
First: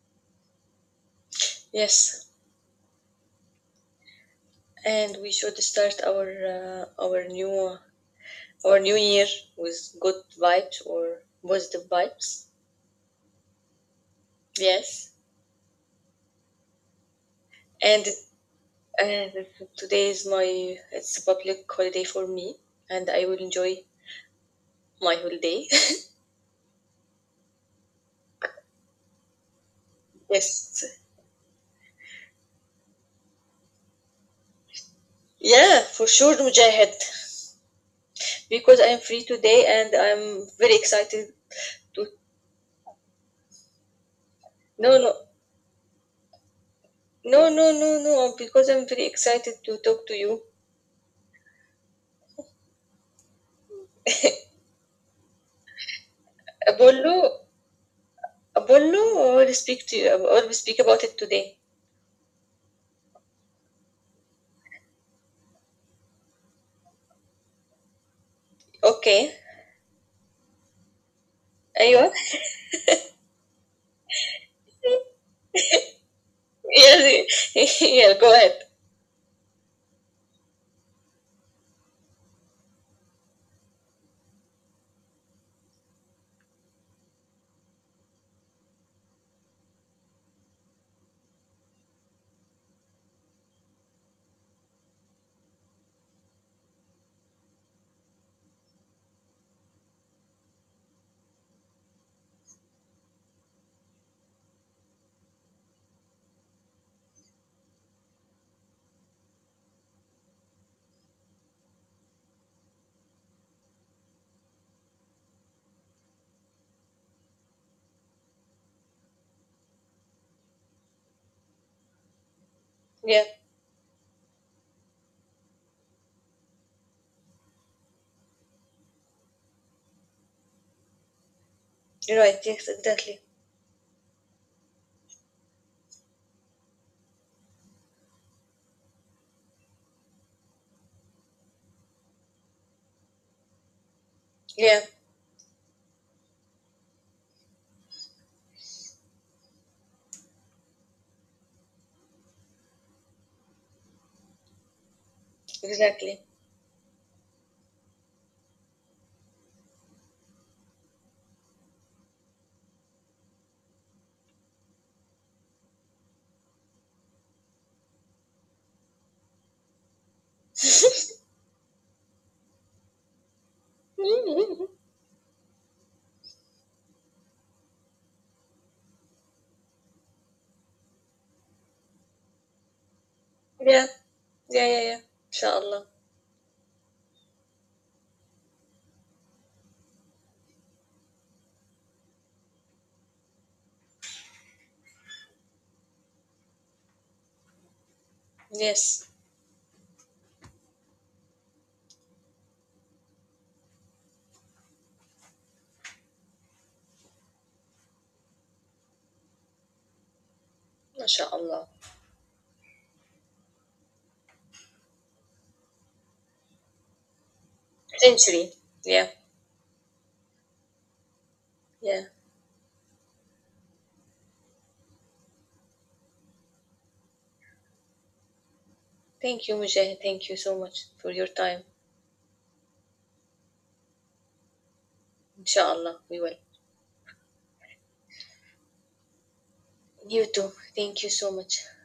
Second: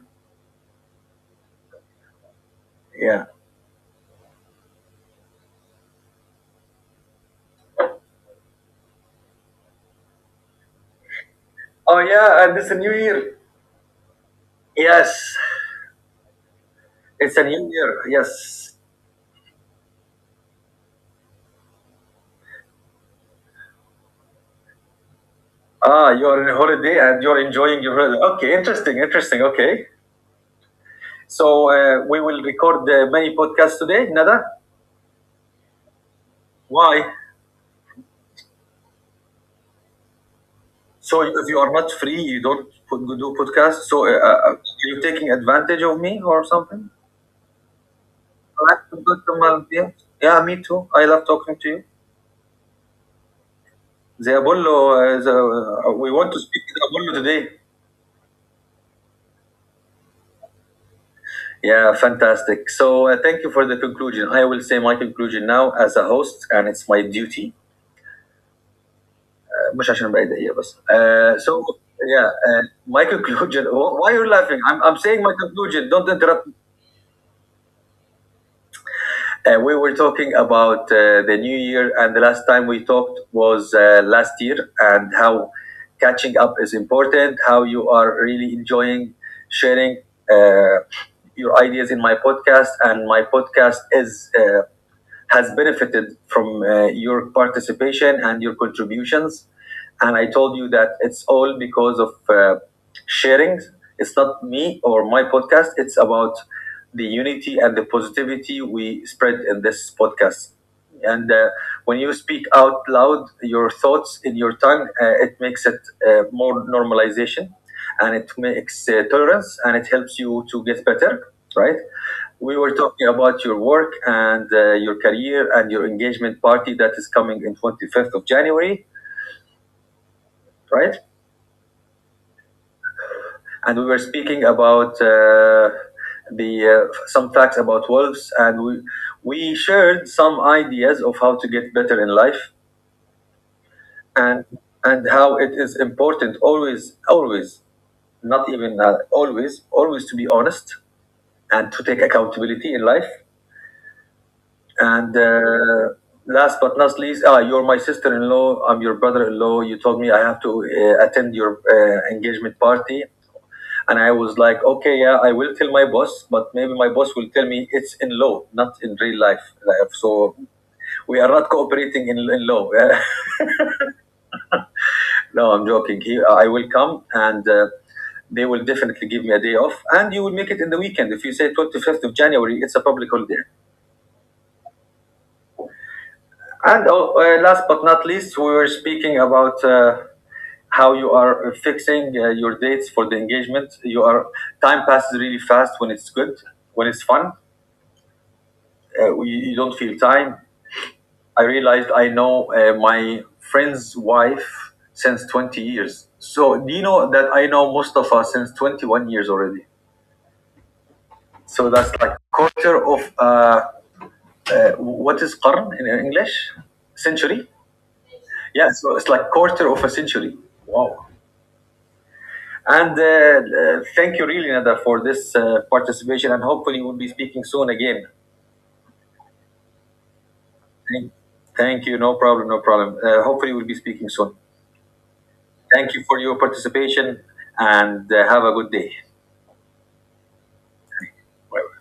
Yes.
Yeah.
And we should start our uh, our new our new year with good vibes, or positive
Oh
vibes.
yeah, and it's a new year.
Yes.
Yes, it's a new
And,
year. Yes.
uh, today is my it's a public holiday for me, and I will enjoy my holiday.
Ah, you're on holiday and you're enjoying your holiday. Okay, interesting, interesting. Okay.
yes.
So uh, we will record uh, many podcasts today, Nada.
Yeah, for sure, Mujahid,
Why?
because I'm free today and I'm very
So
excited
if you are not
to.
free, you don't put, do podcasts. So uh, uh, uh, are
No,
you
no,
taking advantage of me or something?
no, no, no, no,
I
because
like
I'm
to
very
talk to
excited
my-
to
Yeah,
talk to you.
yeah, me too. I love talking to you. The Apollo, uh, the, uh, we want to speak to the
بقول
Apollo
له
today.
باقول له we'll speak to we'll speak about it today.
Yeah, fantastic. So uh, thank you for the conclusion. I will say my conclusion now as a host, and it's my duty
Okay.
مش عشان بعيد هي بس uh, so
أيوه.
yeah. Uh, my conclusion. Why are you laughing? I'm, I'm saying my conclusion, don't interrupt.
Yeah, yeah, go ahead.
Uh, we were talking about uh, the new year and the last time we talked was uh, last year, and how catching up is important, how you are really enjoying sharing uh, your ideas in my podcast, and my podcast is uh, has benefited from uh, your participation and your contributions. And I told you that it's all because of uh, sharing. It's not me or my podcast, it's about the unity and the positivity we spread in this podcast. And uh, when you speak out loud your thoughts in your tongue, uh, it makes it uh, more normalization, and it makes uh, tolerance, and it helps you to get better, right. We were talking
Yeah,
about your work and uh, your career and your engagement party that is coming in twenty fifth of January, right.
you're right. Yes, exactly.
And we were speaking about uh, the uh, some facts about wolves, and we we shared some ideas of how to get better in life, and
Yeah,
and how it is important always always, not even uh, always always, to be honest and to take accountability in life. And uh,
exactly.
last but not least, ah, you're my sister-in-law, I'm your brother-in-law. You told me I have to uh, attend your uh, engagement party, and I was like okay, yeah, I will tell my boss, but maybe my boss will tell me it's in law, not in real life. Like, so we are not cooperating in, in law. No, I'm joking. He, uh, I will come and uh, they will definitely give me a day off. And you will make it in the weekend. If you say twenty fifth of January, it's a public holiday.
Yeah, yeah, yeah, yeah. إن شاء الله.
And oh, uh, last but not least, we were speaking about uh, how you are fixing uh, your dates for the engagement. You are time passes really fast when it's good, when it's fun.
Yes.
Uh, you, you don't feel time. I realized I know uh, my friend's wife since twenty years. So do you know that I know Mustafa since twenty one years already?
ما شاء الله.
So that's like quarter of uh, uh, what is qarn in English? Century.
Century.
Yeah, so it's
Yeah,
like quarter of a century. Wow.
yeah.
And uh, uh, thank you really, Nada, for this uh, participation. And hopefully we'll be speaking soon again.
Thank you, Mujahid. Thank you so much for
Thank,
your time.
thank you. No problem. No problem. Uh, hopefully we'll be speaking soon.
إن شاء
Thank
الله
you
we
for
will.
your participation and uh, have a good day.
You too. Thank you so much.
Bye.